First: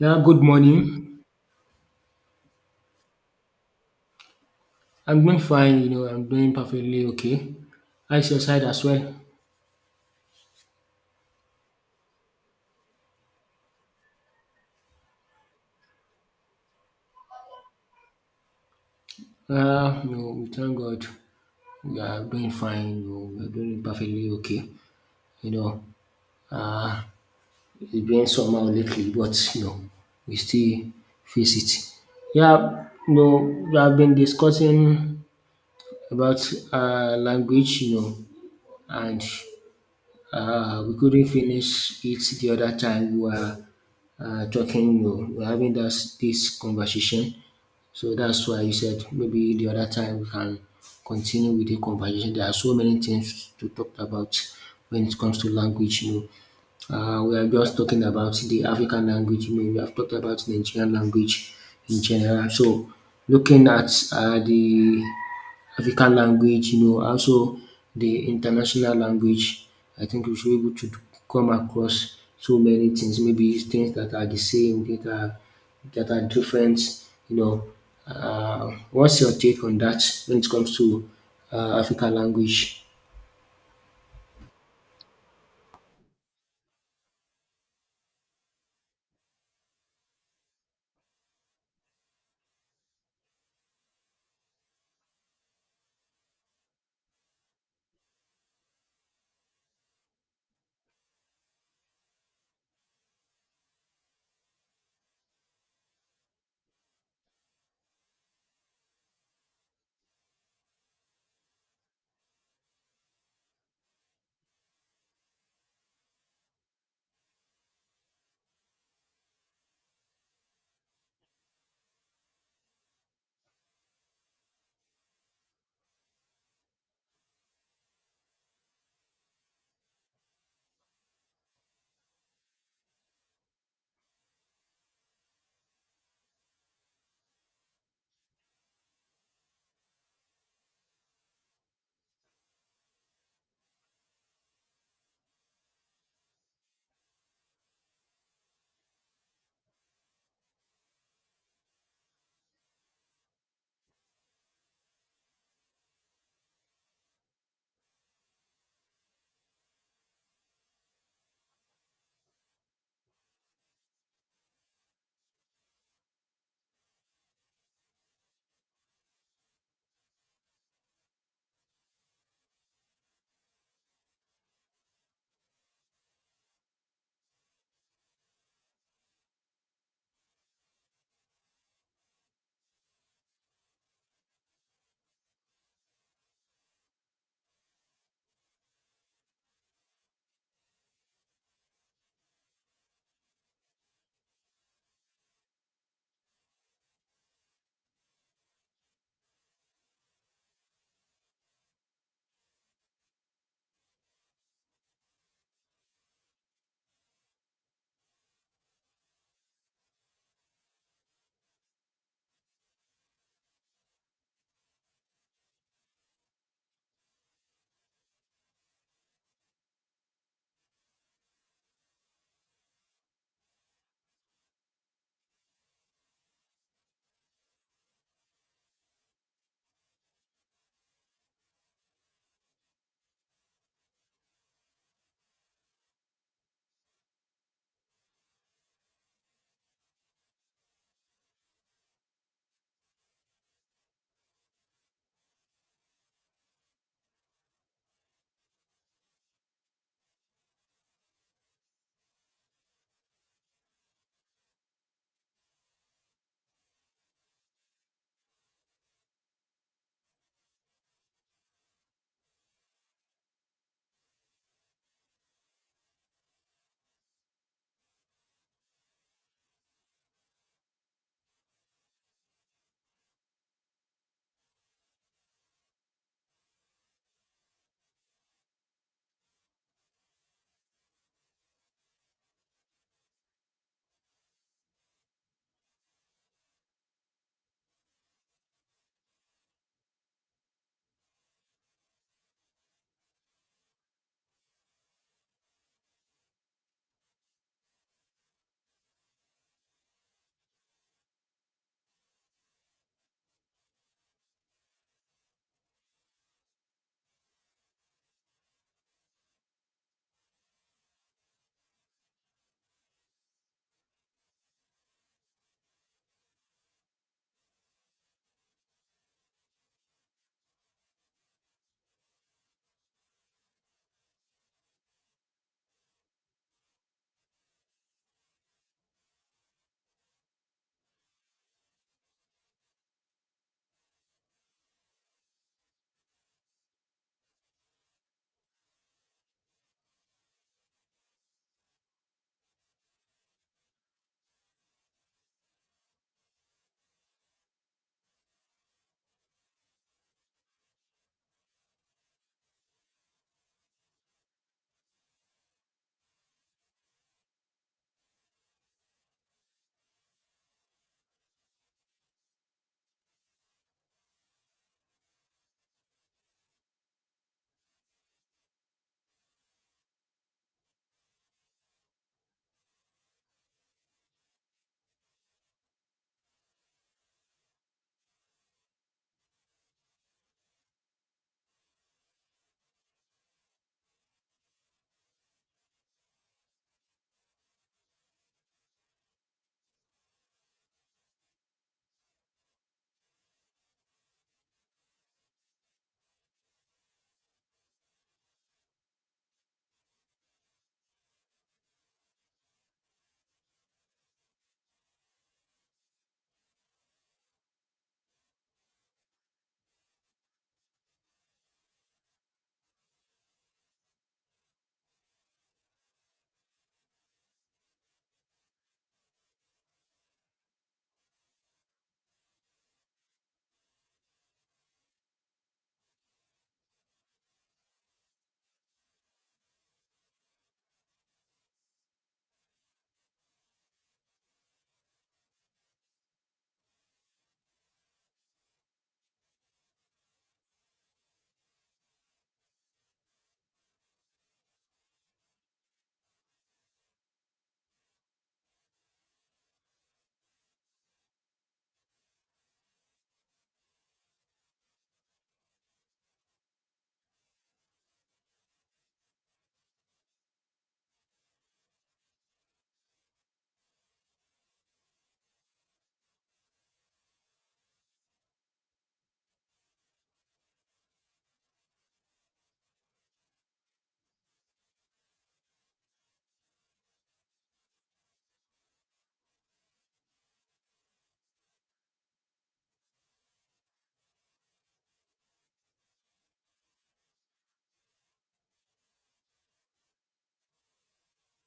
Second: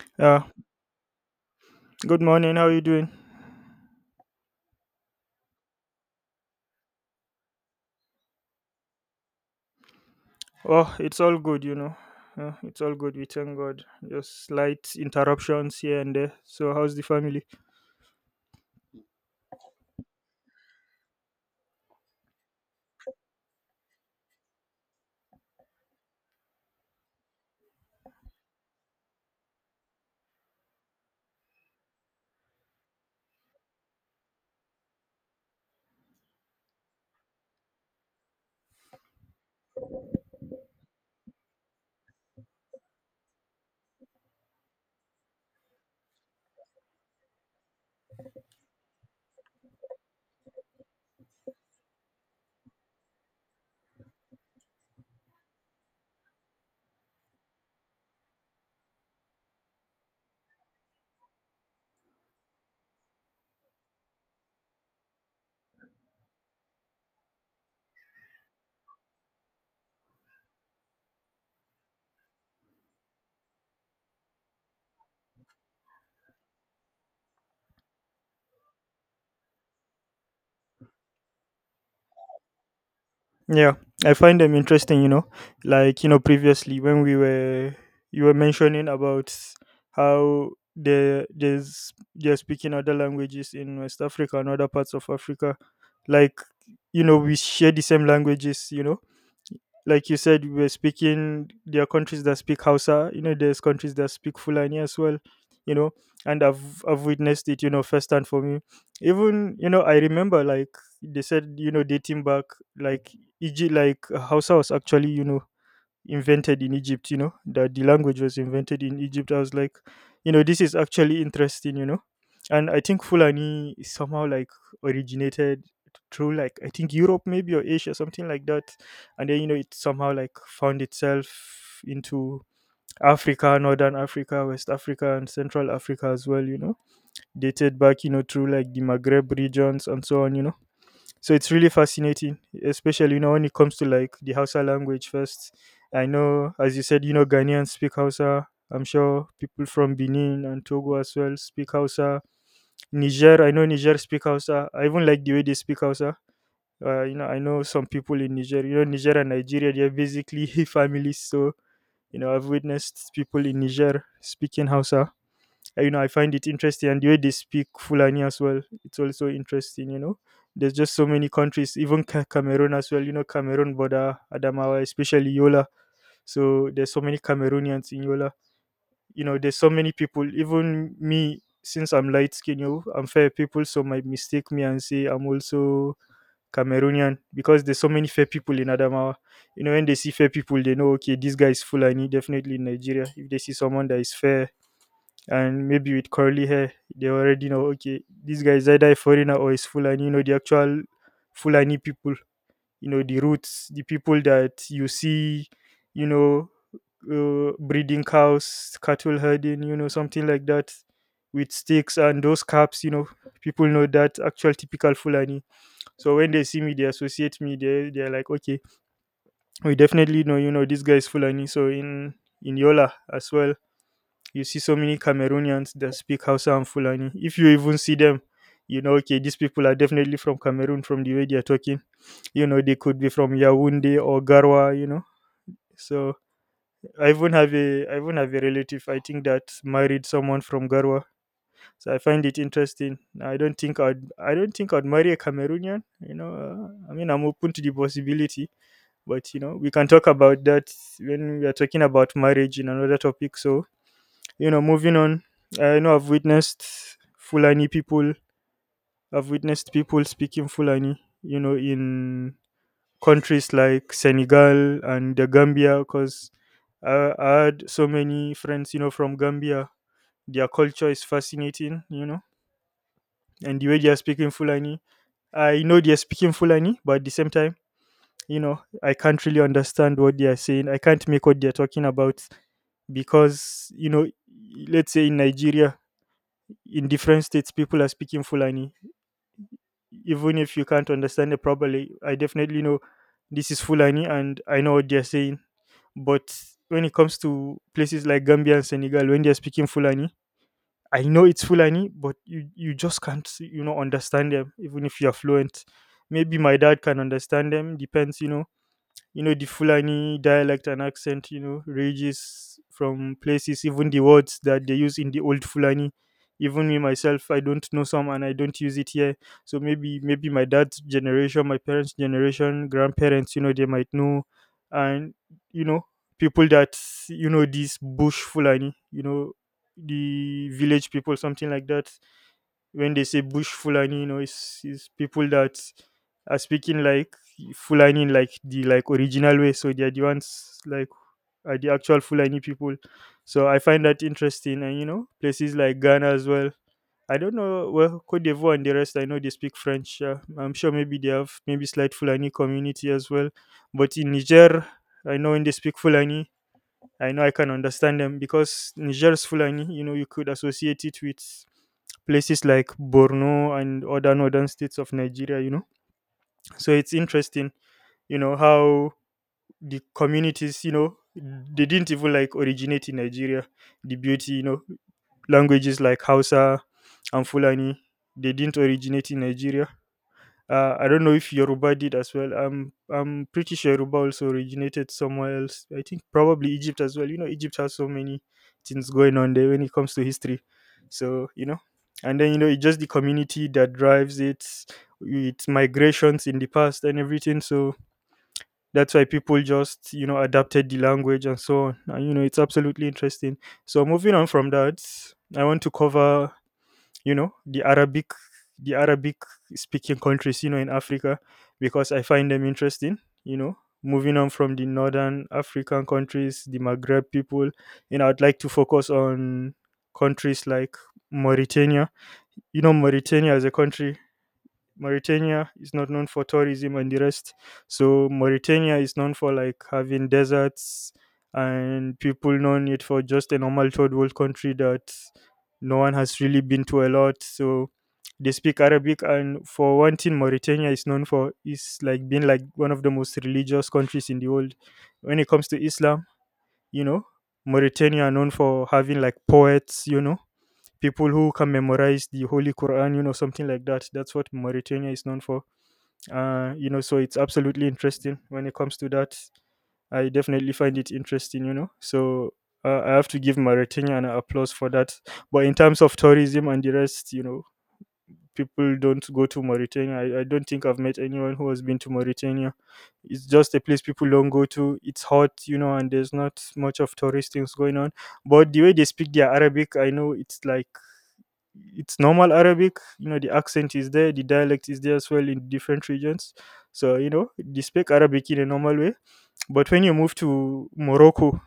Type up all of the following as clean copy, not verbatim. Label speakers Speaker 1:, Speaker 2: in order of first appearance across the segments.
Speaker 1: Yeah, good
Speaker 2: Yeah,
Speaker 1: morning.
Speaker 2: good morning. How you doing?
Speaker 1: I'm doing fine, you know, I'm doing perfectly okay. How's your side as well?
Speaker 2: Oh, it's all good, you know. It's all good. We thank God. Just slight interruptions here and there. So, how's the family?
Speaker 1: You know, we thank God we are doing fine, you know, we're doing perfectly okay. You know, uh, it's been somehow lately, but, you know, we still face it. Yeah, you know, we have been discussing about language, you know, and we couldn't finish it the other time we were talking, you know, we were having this conversation. So that's why you said maybe the other time we can continue with the conversation. There are so many things to talk about when it comes to language, you know. We are just talking about the African language, you know, we have talked about Nigerian language in general. So looking at the African language, you know, also the international language. I think we should be able to come across so many things, maybe things that are the same, that are different, you know. What's your take on that when it comes to African language?
Speaker 2: Yeah, I find them interesting, you know. Like, you know, previously when we were you were mentioning about how they're speaking other languages in West Africa and other parts of Africa. Like, you know, we share the same languages, you know, like you said, we were speaking, there are countries that speak Hausa, you know, there's countries that speak Fulani as well, you know, and I've witnessed it, you know, firsthand for me. Even, you know, I remember like they said, you know, dating back, like, Egypt, like Hausa was actually, you know, invented in Egypt, you know, that the language was invented in Egypt. I was like, you know, this is actually interesting, you know. And I think Fulani is somehow like originated through like I think Europe maybe or Asia, something like that. And then, you know, it somehow like found itself into Africa, Northern Africa, West Africa and Central Africa as well, you know. Dated back, you know, through like the Maghreb regions and so on, you know, so it's really fascinating, especially you know when it comes to like the Hausa language first. I know, as you said, you know, Ghanaians speak Hausa. I'm sure people from Benin and Togo as well speak Hausa. Niger, I know Niger speak Hausa. I even like the way they speak Hausa. You know, I know some people in Niger. You know, Niger and Nigeria, they're basically families. So you know, I've witnessed people in Niger speaking Hausa. You know, I find it interesting, and the way they speak Fulani as well, it's also interesting, you know. There's just so many countries, even Cameroon as well, you know. Cameroon border Adamawa, especially Yola, so there's so many Cameroonians in Yola, you know. There's so many people, even me, since I'm light skinned, you know, I'm fair, people so might mistake me and say I'm also Cameroonian because there's so many fair people in Adamawa. You know, when they see fair people they know, okay, this guy is Fulani definitely. In Nigeria, if they see someone that is fair and maybe with curly hair, they already know, okay, this guy is either a foreigner or is Fulani. You know, the actual Fulani people, you know, the roots, the people that you see, you know, breeding cows, cattle herding, you know, something like that, with sticks and those caps, you know. People know that actual typical Fulani, so when they see me they associate me, they're like, okay, we definitely know, you know, this guy is Fulani. So in Yola as well, you see so many Cameroonians that speak Hausa and Fulani. If you even see them, you know, okay, these people are definitely from Cameroon from the way they are talking. You know, they could be from Yaoundé or Garwa, you know. So I even have a relative I think that married someone from Garwa. So I find it interesting. I don't think I'd marry a Cameroonian. You know, I mean, I'm open to the possibility, but you know we can talk about that when we are talking about marriage in another topic. So you know, moving on, I know I've witnessed Fulani people, I've witnessed people speaking Fulani, you know, in countries like Senegal and the Gambia, because I had so many friends, you know, from Gambia. Their culture is fascinating, you know, and the way they are speaking Fulani. I know they are speaking Fulani, but at the same time, you know, I can't really understand what they are saying. I can't make what they are talking about because, you know, let's say in Nigeria, in different states people are speaking Fulani. Even if you can't understand it properly, I definitely know this is Fulani and I know what they're saying. But when it comes to places like Gambia and Senegal, when they're speaking Fulani, I know it's Fulani, but you just can't, you know, understand them even if you're fluent. Maybe my dad can understand them, depends, you know. You know, the Fulani dialect and accent, you know, ranges from places, even the words that they use in the old Fulani. Even me myself, I don't know some and I don't use it here. So maybe my dad's generation, my parents generation, grandparents, you know, they might know. And you know, people that, you know, this bush Fulani, you know, the village people, something like that. When they say bush Fulani, you know, it's people that are speaking like Fulani in, like, the like original way, so they're the ones like are the actual Fulani people. So I find that interesting. And you know, places like Ghana as well, I don't know well. Cote d'Ivoire and the rest, I know they speak French, yeah. I'm sure maybe they have maybe slight Fulani community as well. But in Niger, I know when they speak Fulani, I know I can understand them because Niger's Fulani, you know, you could associate it with places like Borno and other northern states of Nigeria, you know. So it's interesting, you know, how the communities, you know, they didn't even like originate in Nigeria. The beauty, you know, languages like Hausa and Fulani, they didn't originate in Nigeria. I don't know if Yoruba did as well. I'm pretty sure Yoruba also originated somewhere else. I think probably Egypt as well. You know, Egypt has so many things going on there when it comes to history. So you know, and then you know, it's just the community that drives it, its migrations in the past and everything. So that's why people just you know adapted the language and so on. And you know, it's absolutely interesting. So moving on from that, I want to cover, you know, the Arabic speaking countries, you know, in Africa, because I find them interesting, you know. Moving on from the northern African countries, the Maghreb people, you know, I'd like to focus on countries like Mauritania. You know, Mauritania as a country, Mauritania is not known for tourism and the rest. So Mauritania is known for like having deserts, and people known it for just a normal third world country that no one has really been to a lot. So they speak Arabic, and for one thing Mauritania is known for is like being like one of the most religious countries in the world. When it comes to Islam, you know, Mauritania are known for having like poets, you know, people who can memorize the Holy Quran, you know, something like that. That's what Mauritania is known for. You know, so it's absolutely interesting when it comes to that. I definitely find it interesting, you know. So I have to give Mauritania an applause for that. But in terms of tourism and the rest, you know, people don't go to Mauritania. I don't think I've met anyone who has been to Mauritania. It's just a place people don't go to. It's hot, you know, and there's not much of tourist things going on. But the way they speak their Arabic, I know it's like it's normal Arabic. You know, the accent is there, the dialect is there as well in different regions. So you know, they speak Arabic in a normal way. But when you move to Morocco,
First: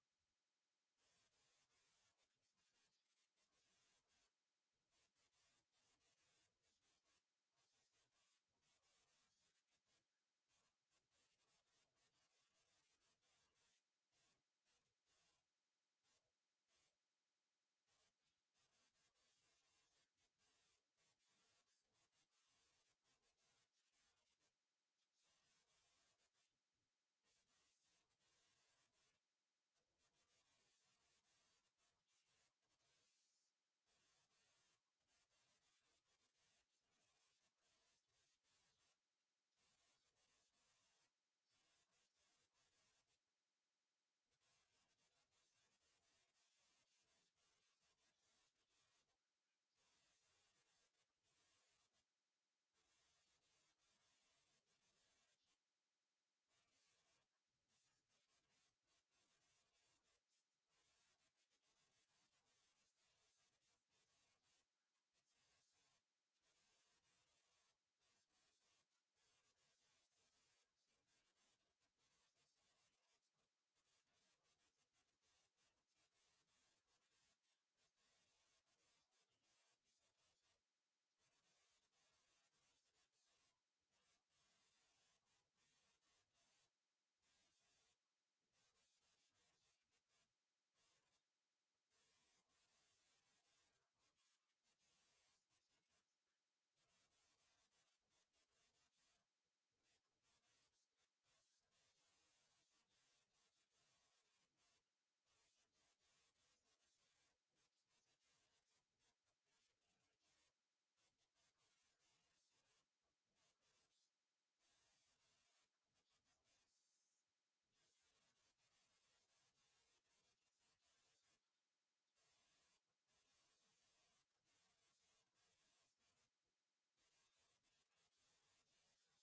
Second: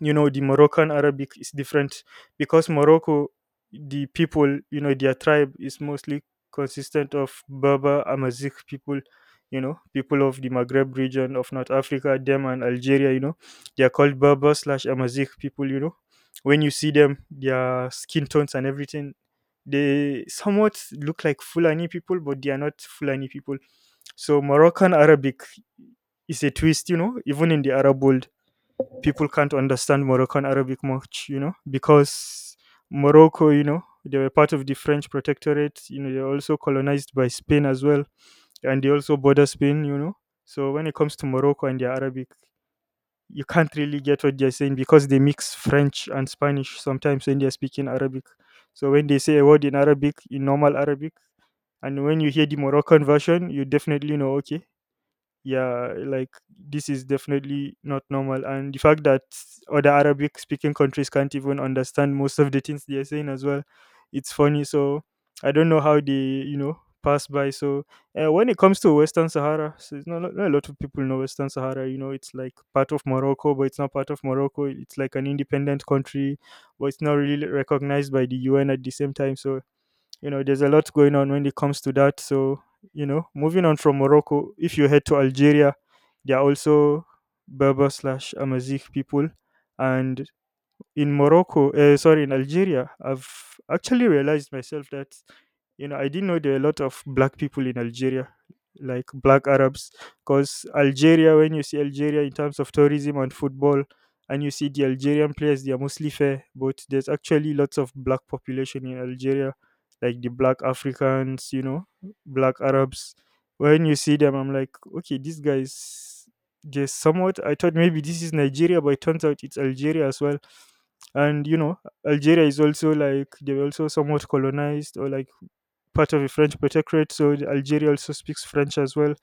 Speaker 2: you know the Moroccan Arabic is different because Morocco, the people, you know, their tribe is mostly consistent of Berber Amazigh people, you know, people of the Maghreb region of North Africa, them and Algeria, you know, they are called Berber slash Amazigh people, you know. When you see them, their skin tones and everything, they somewhat look like Fulani people but they are not Fulani people. So Moroccan Arabic is a twist, you know, even in the Arab world, people can't understand Moroccan Arabic much, you know, because Morocco, you know, they were part of the French protectorate. You know, they're also colonized by Spain as well, and they also border Spain, you know. So when it comes to Morocco and their Arabic, you can't really get what they're saying because they mix French and Spanish sometimes when they're speaking Arabic. So when they say a word in Arabic, in normal Arabic, and when you hear the Moroccan version, you definitely know, okay, yeah like this is definitely not normal, and the fact that other Arabic speaking countries can't even understand most of the things they're saying as well, it's funny. So I don't know how they, you know pass by. So when it comes to Western Sahara, so it's not, not a lot of people know Western Sahara. You know, it's like part of Morocco, but it's not part of Morocco, it's like an independent country, but it's not really recognized by the UN at the same time. So you know, there's a lot going on when it comes to that. So you know, moving on from Morocco, if you head to Algeria, they are also Berber slash Amazigh people. And in Morocco, sorry, in Algeria, I've actually realized myself that, you know, I didn't know there were a lot of black people in Algeria, like black Arabs, because Algeria, when you see Algeria in terms of tourism and football, and you see the Algerian players, they are mostly fair, but there's actually lots of black population in Algeria, like the black Africans, you know, black Arabs. When you see them, I'm like, okay, these guys, they're somewhat. I thought maybe this is Nigeria, but it turns out it's Algeria as well. And you know, Algeria is also like they were also somewhat colonized or like part of a French protectorate, so Algeria also speaks French as well.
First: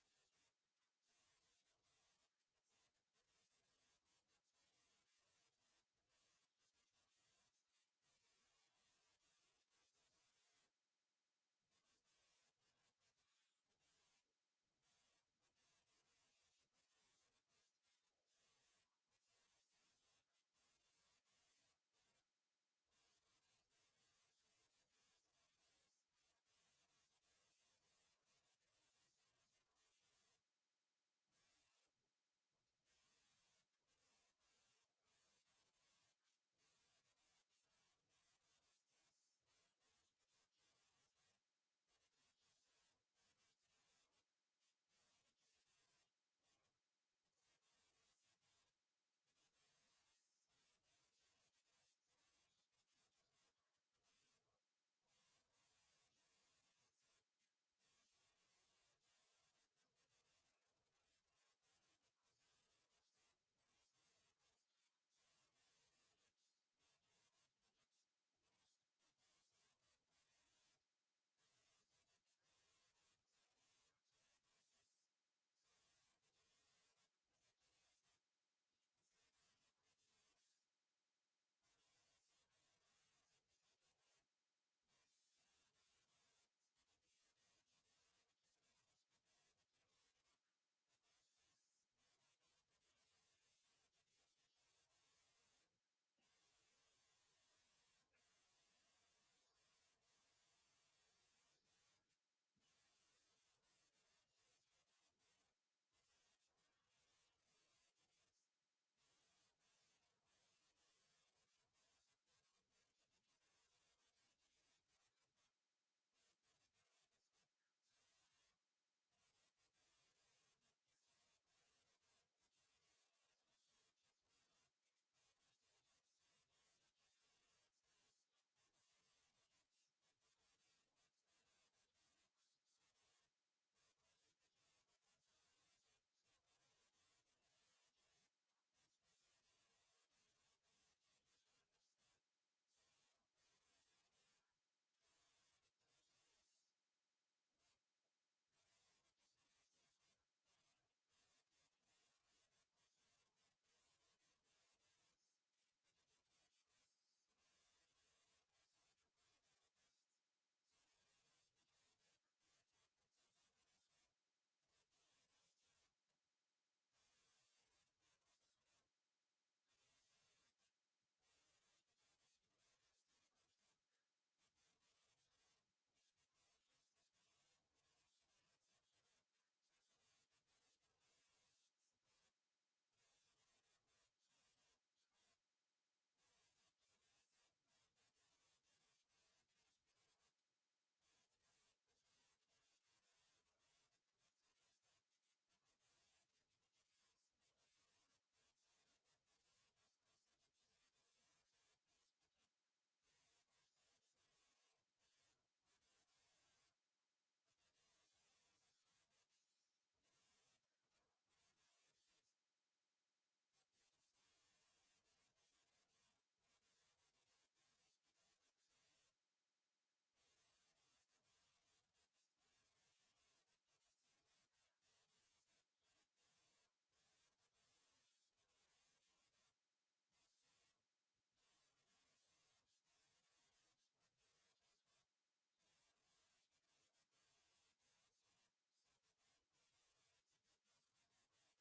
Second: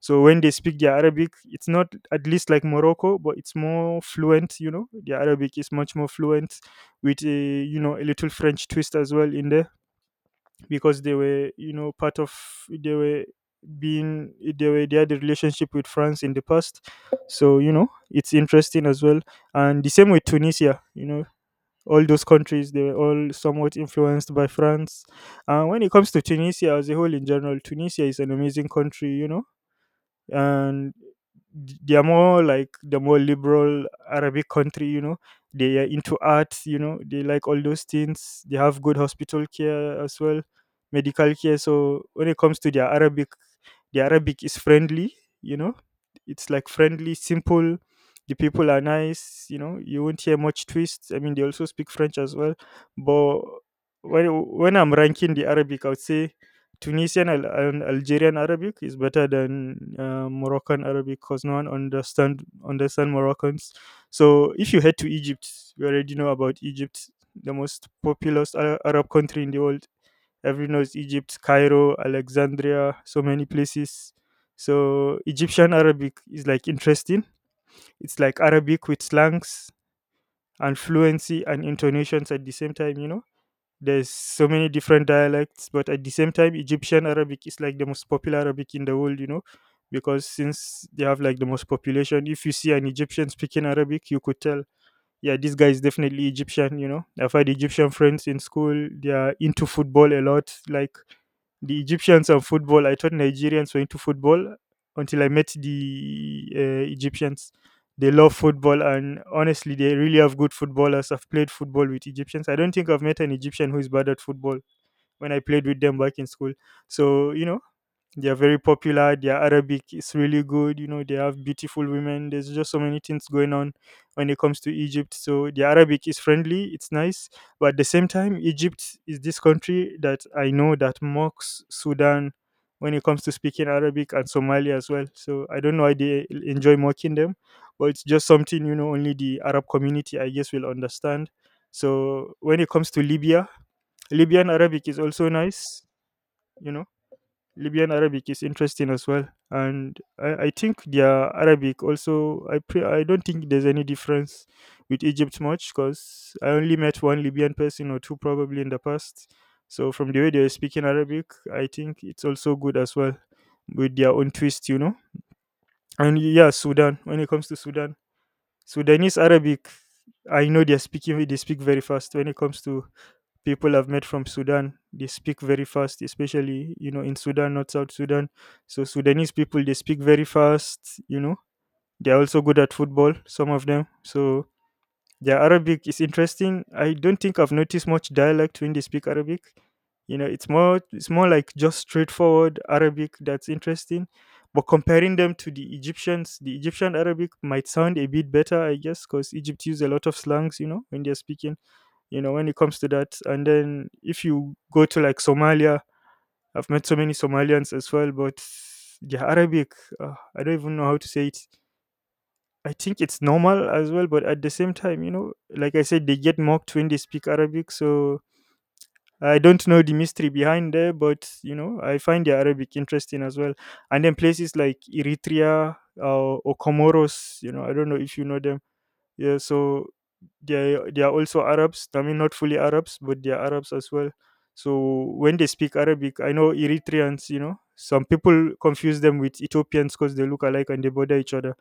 Speaker 2: So when they speak their Arabic, it's not at least like Morocco, but it's more fluent. You know, the Arabic is much more fluent with a, you know, a little French twist as well in there, because they were, you know, part of, they were being they were they had a relationship with France in the past. So you know, it's interesting as well. And the same with Tunisia, you know, all those countries, they were all somewhat influenced by France. And when it comes to Tunisia as a whole, in general Tunisia is an amazing country, you know. And they're more like the more liberal Arabic country, you know. They are into arts, you know. They like all those things. They have good hospital care as well, medical care. So when it comes to their Arabic, the Arabic is friendly, you know. It's like friendly, simple. The people are nice, you know. You won't hear much twists. I mean, they also speak French as well, but when I'm ranking the Arabic, I would say and Algerian Arabic is better than Moroccan Arabic, because no one understand Moroccans. So if you head to Egypt, you already know about Egypt, the most populous Arab country in the world. Everyone knows Egypt, Cairo, Alexandria, so many places. So Egyptian Arabic is like interesting. It's like Arabic with slangs and fluency and intonations at the same time. You know, there's so many different dialects, but at the same time, Egyptian Arabic is like the most popular Arabic in the world, you know, because since they have like the most population, if you see an Egyptian speaking Arabic, you could tell yeah, this guy is definitely Egyptian, you know. I've had Egyptian friends in school, they are into football a lot. Like the Egyptians and football, I thought Nigerians were into football until I met the Egyptians. They love football, and honestly, they really have good footballers. I've played football with Egyptians. I don't think I've met an Egyptian who is bad at football when I played with them back in school. So, you know, they are very popular. Their Arabic is really good. You know, they have beautiful women. There's just so many things going on when it comes to Egypt. So the Arabic is friendly. It's nice, but at the same time, Egypt is this country that I know that mocks Sudan when it comes to speaking Arabic, and Somalia as well. So I don't know why they enjoy mocking them, but it's just something, you know, only the Arab community I guess will understand. So when it comes to Libya, Libyan Arabic is also nice. You know, Libyan Arabic is interesting as well, and I think their Arabic also. I don't think there's any difference with Egypt much because I only met one Libyan person or two probably in the past. So from the way they're speaking Arabic, I think it's also good as well with their own twist, you know. And yeah, Sudan. When it comes to Sudan, Sudanese Arabic, I know they're speaking. They speak very fast when it comes to people I've met from Sudan. They speak very fast, especially you know in Sudan, not South Sudan. So Sudanese people they speak very fast. You know they're also good at football. Some of them. So their Arabic is interesting. I don't think I've noticed much dialect when they speak Arabic. You know it's more like just straightforward Arabic, that's interesting. But comparing them to the Egyptians, the Egyptian Arabic might sound a bit better, I guess, because Egypt use a lot of slangs, you know, when they're speaking, you know, when it comes to that. And then if you go to like Somalia, I've met so many Somalians as well, but the Arabic, I don't even know how to say it. I think it's normal as well, but at the same time you know like I said they get mocked when they speak Arabic, so I don't know the mystery behind there, but you know I find the Arabic interesting as well. And then places like Eritrea, or Comoros, you know I don't know if you know them. Yeah, so they are also Arabs. I mean, not fully Arabs, but they are Arabs as well. So when they speak Arabic, I know Eritreans. You know, some people confuse them with Ethiopians because they look alike and they border each other.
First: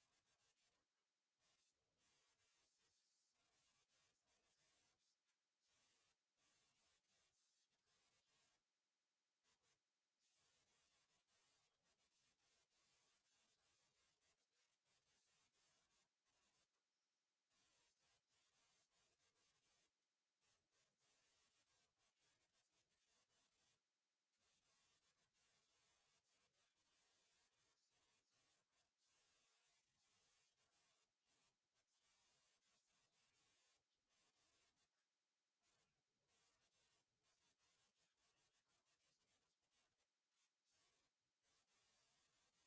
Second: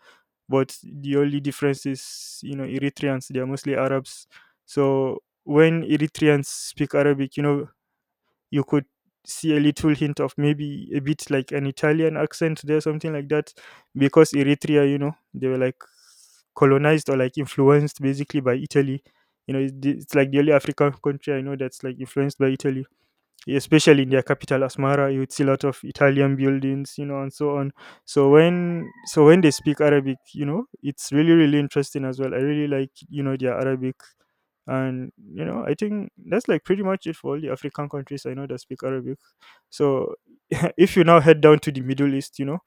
Speaker 2: But the only difference is, you know, Eritreans they are mostly Arabs. So when Eritreans speak Arabic, you know, you could see a little hint of maybe a bit like an Italian accent there, something like that, because Eritrea, you know, they were like colonized or like influenced basically by Italy. You know, it's like the only African country I know that's like influenced by Italy, especially in their capital Asmara you would see a lot of Italian buildings, you know, and so on. So when they speak Arabic, you know, it's really really interesting as well. I really like, you know, their Arabic. And you know I think that's like pretty much it for all the African countries I know that speak Arabic. So if you now head down to the Middle East, you know,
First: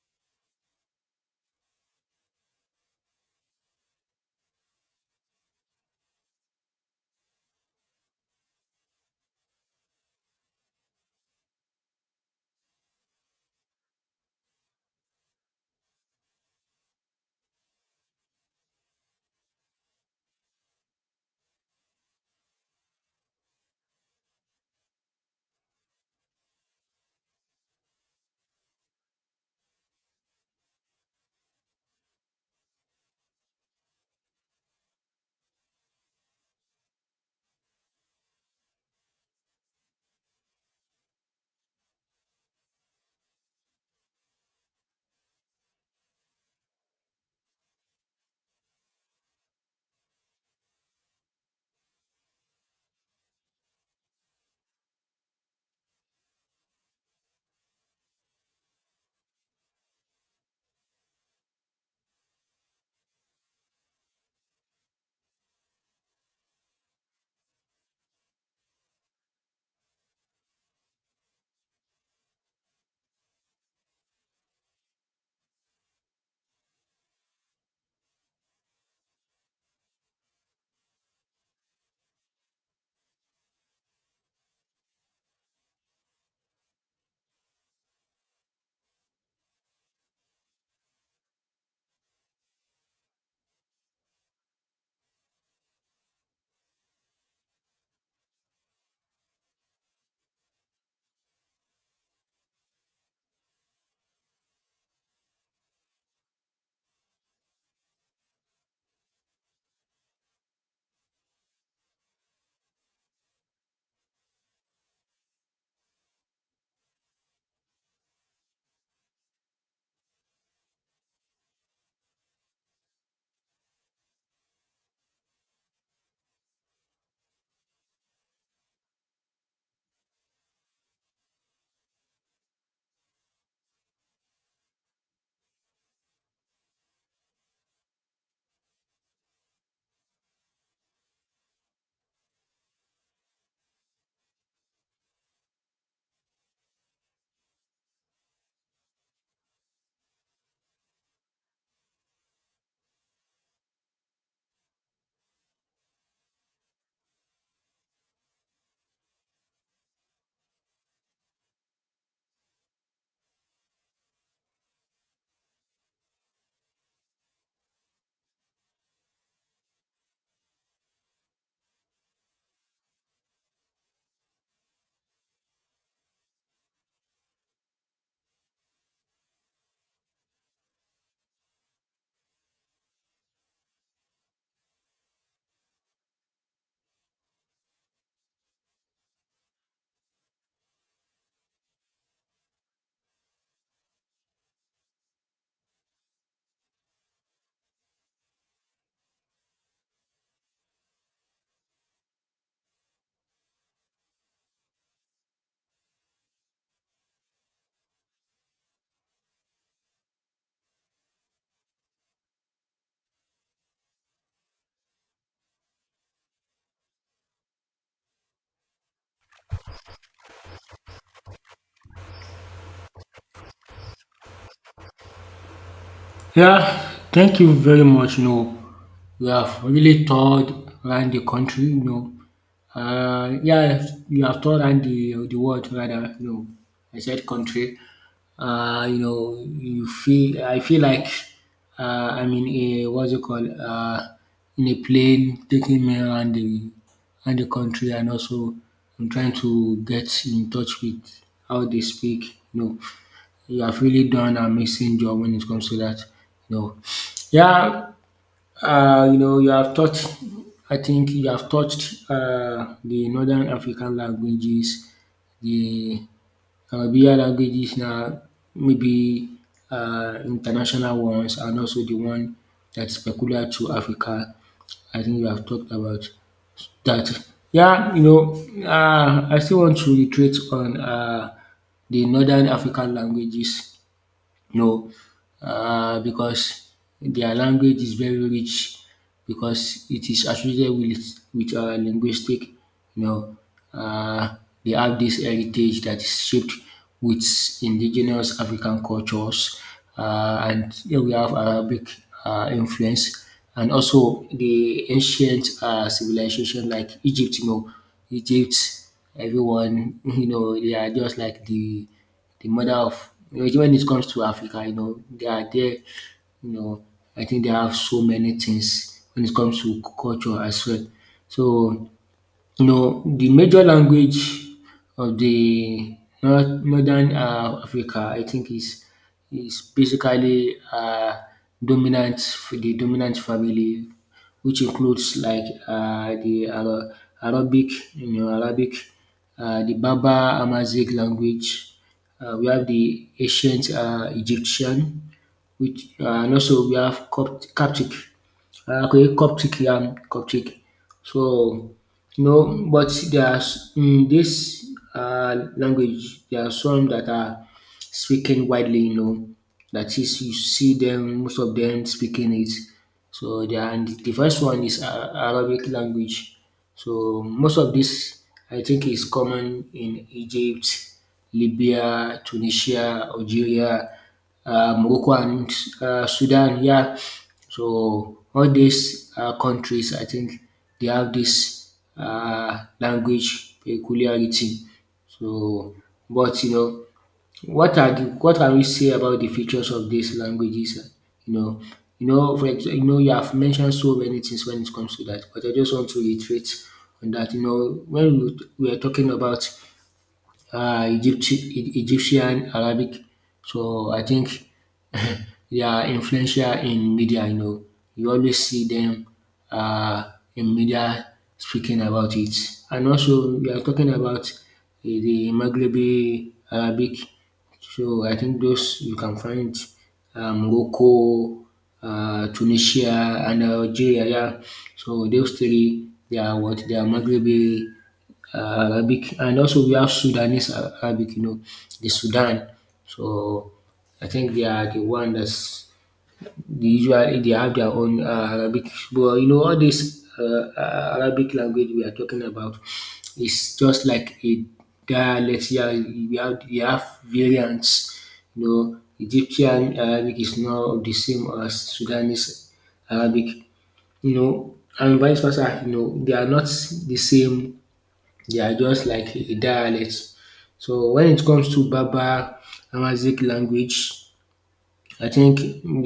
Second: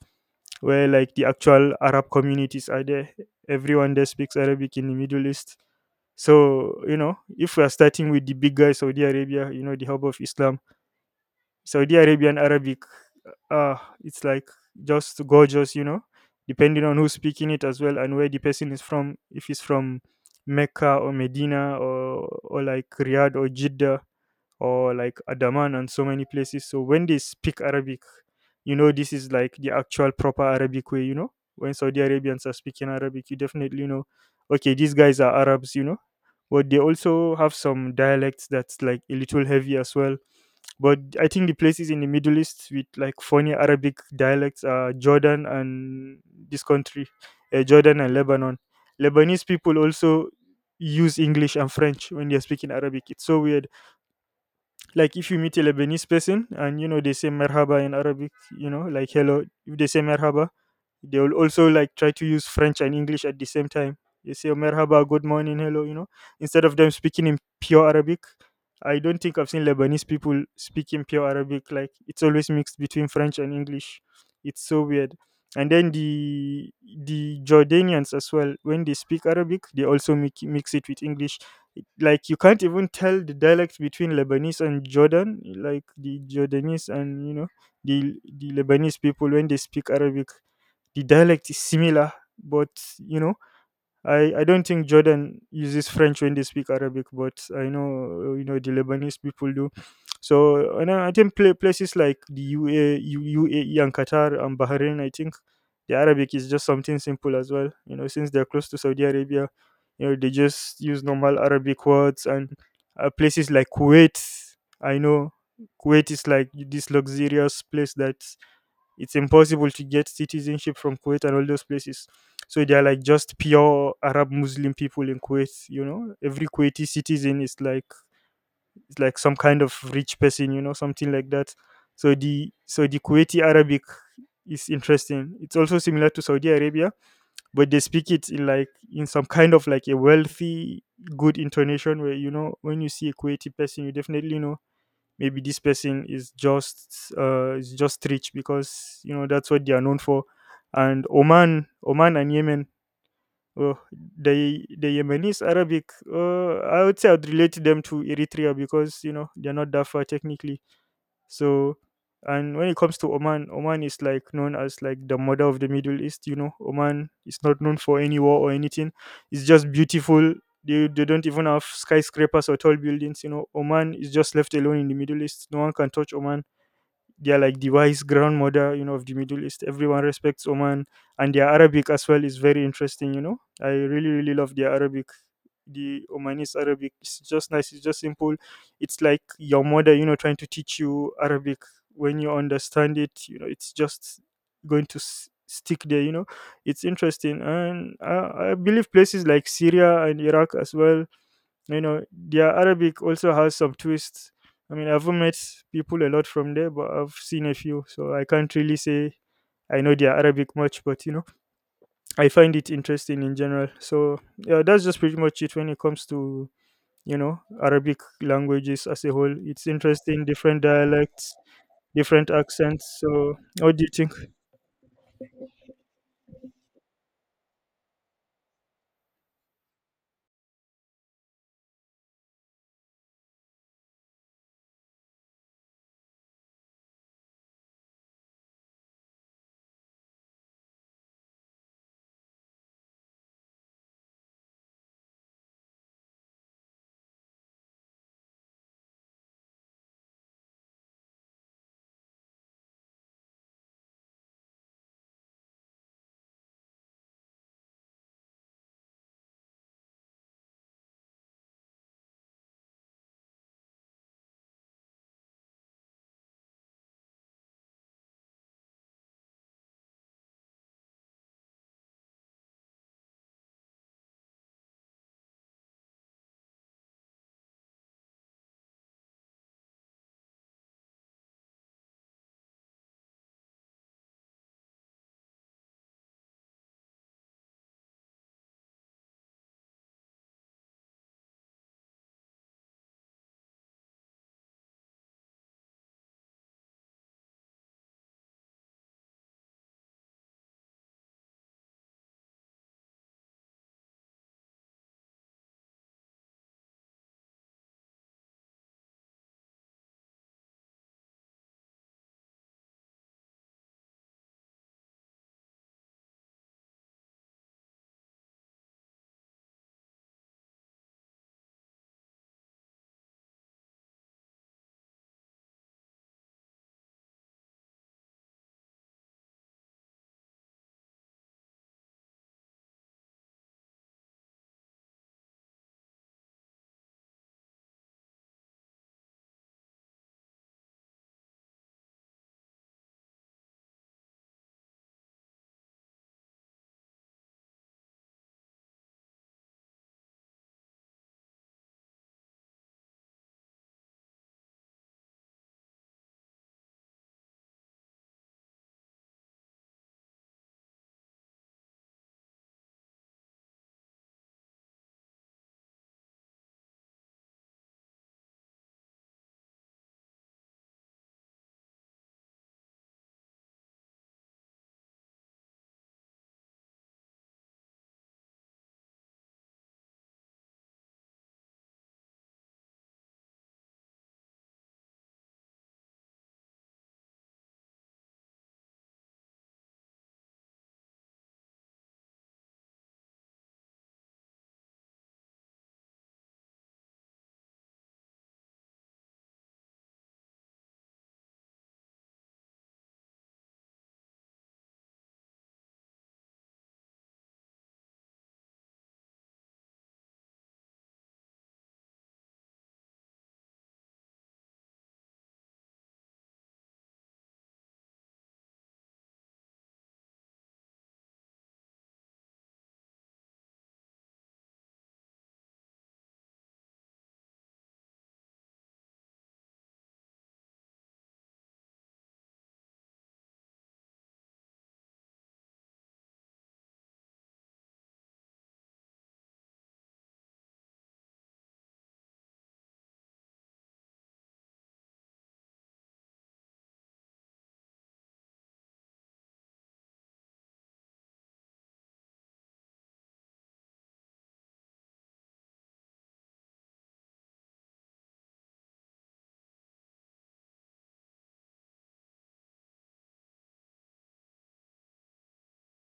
Speaker 2: where like the actual Arab communities are there, everyone there speaks Arabic in the Middle East. So you know if we are starting with the big guy Saudi Arabia, you know, the hub of Islam, Saudi Arabian Arabic, uh, uh, it's like just gorgeous, you know, depending on who's speaking it as well and where the person is from. If he's from Mecca or Medina, or like Riyadh or Jeddah or like Adaman and so many places. So when they speak Arabic, you know, this is like the actual proper Arabic way, you know. When Saudi Arabians are speaking Arabic, you definitely know, okay, these guys are Arabs, you know. But they also have some dialects that's like a little heavy as well, but I think the places in the Middle East with like funny Arabic dialects are Jordan and this country, Jordan and Lebanon. Lebanese people also use English and French when they're speaking Arabic. It's so weird, like if you meet a Lebanese person and you know they say merhaba in Arabic, you know, like hello, if they say merhaba, they will also like try to use French and English at the same time. They say "Oh, merhaba, good morning, hello," you know, instead of them speaking in pure Arabic. I don't think I've seen Lebanese people speaking pure Arabic. Like it's always mixed between French and English. It's so weird. And then the Jordanians as well, when they speak Arabic, they also mix it with English, like you can't even tell the dialect between Lebanese and Jordan, like the Jordanese and you know the Lebanese people when they speak Arabic, the dialect is similar, but you know I don't think Jordan uses French when they speak Arabic, but I know you know the Lebanese people do. So and I think places like the UA, UAE and Qatar and Bahrain, I think the Arabic is just something simple as well. You know, since they're close to Saudi Arabia, you know they just use normal Arabic words. And places like Kuwait. I know Kuwait is like this luxurious place, that it's impossible to get citizenship from Kuwait and all those places. So they are like just pure Arab Muslim people in Kuwait. You know, every Kuwaiti citizen is like some kind of rich person. You know, something like that. So the Kuwaiti Arabic is interesting. It's also similar to Saudi Arabia, but they speak it in like in some kind of like a wealthy, good intonation where you know when you see a Kuwaiti person, you definitely know maybe this person is just rich because you know that's what they are known for. And Oman, Oman and Yemen, oh, the Yemenis Arabic, I would say I'd relate them to Eritrea because you know they're not that far technically. So, and when it comes to Oman, Oman is like known as like the mother of the Middle East. You know, Oman is not known for any war or anything. It's just beautiful. They don't even have skyscrapers or tall buildings. You know, Oman is just left alone in the Middle East. No one can touch Oman. They're like the wise grandmother, you know, of the Middle East. Everyone respects Oman, and their Arabic as well is very interesting. You know, I really really love their Arabic. The Omanis Arabic, it's just nice, it's just simple. It's like your mother, you know, trying to teach you Arabic. When you understand it, you know, it's just going to stick there, you know. It's interesting. And I believe places like Syria and Iraq as well, you know, their Arabic also has some twists. I mean, I've met people a lot from there, but I've seen a few, so I can't really say I know their Arabic much, but you know, I find it interesting in general. So yeah, that's just pretty much it when it comes to, you know, Arabic languages as a whole. It's interesting, different dialects, different accents. So what do you think?
Speaker 1: Yeah, thank you very much. You know, we have really toured around the country. You know, yeah, you have toured around the world rather. You know, I said country. You know, you feel. I feel like I mean, a, what's it called? In a plane, taking me around the country, and also I'm trying to get in touch with how they speak. You know, you have really done an amazing job when it comes to that. You know, yeah, you know, you have taught. I think you have touched the Northern African languages, the where languages now maybe international ones and also the one that's peculiar to Africa. I think you have talked about that. Yeah, you know, I still want to reiterate on the Northern African languages. No, because their language is very rich because it is associated with linguistic. You know, uh, they have this heritage that is shaped with indigenous African cultures, and here we have Arabic influence, and also the ancient civilization like Egypt. You know, Egypt, everyone, you know, they are just like the mother of you know, when it comes to Africa, you know, they are there, you know, I think they have so many things when it comes to culture as well. So you know, the major language of the Northern Africa I think is basically dominant for the dominant family which includes like the Arabic, you know, Arabic, the Berber Amharic language, we have the ancient Egyptian which and also we have Coptic. Okay, Coptic, Coptic. So, you know, but there's in this language, there are some that are speaking widely, you know, that is, you see them, most of them speaking it. So, they are, and the first one is Arabic language. So, most of this, I think, is common in Egypt, Libya, Tunisia, Algeria, Morocco, and Sudan. Yeah. So all these countries, I think they have this language peculiarity. So, but you know what are the what can we say about the features of these languages? You know, you know for exa you know you have mentioned so many things when it comes to that, but I just want to reiterate on that. You know when we are talking about Egypt, Egyptian Arabic. So I think they are influential in media. You know, you always see them in media speaking about it. And also, we are talking about the Maghrebi Arabic. So I think those you can find Morocco, Tunisia, and Algeria. Yeah. So those three, they are what they are Maghrebi Arabic, and also we have Sudanese Arabic, you know, the Sudan. So I think they are the one that's they usually they have their own Arabic. But you know, all this Arabic language we are talking about is just like a dialect. Yeah, we have variants. You know, Egyptian Arabic is not the same as Sudanese Arabic. You know, and vice versa. You know, they are not the same, they are just like dialects. So when it comes to Berber Amharic language, I think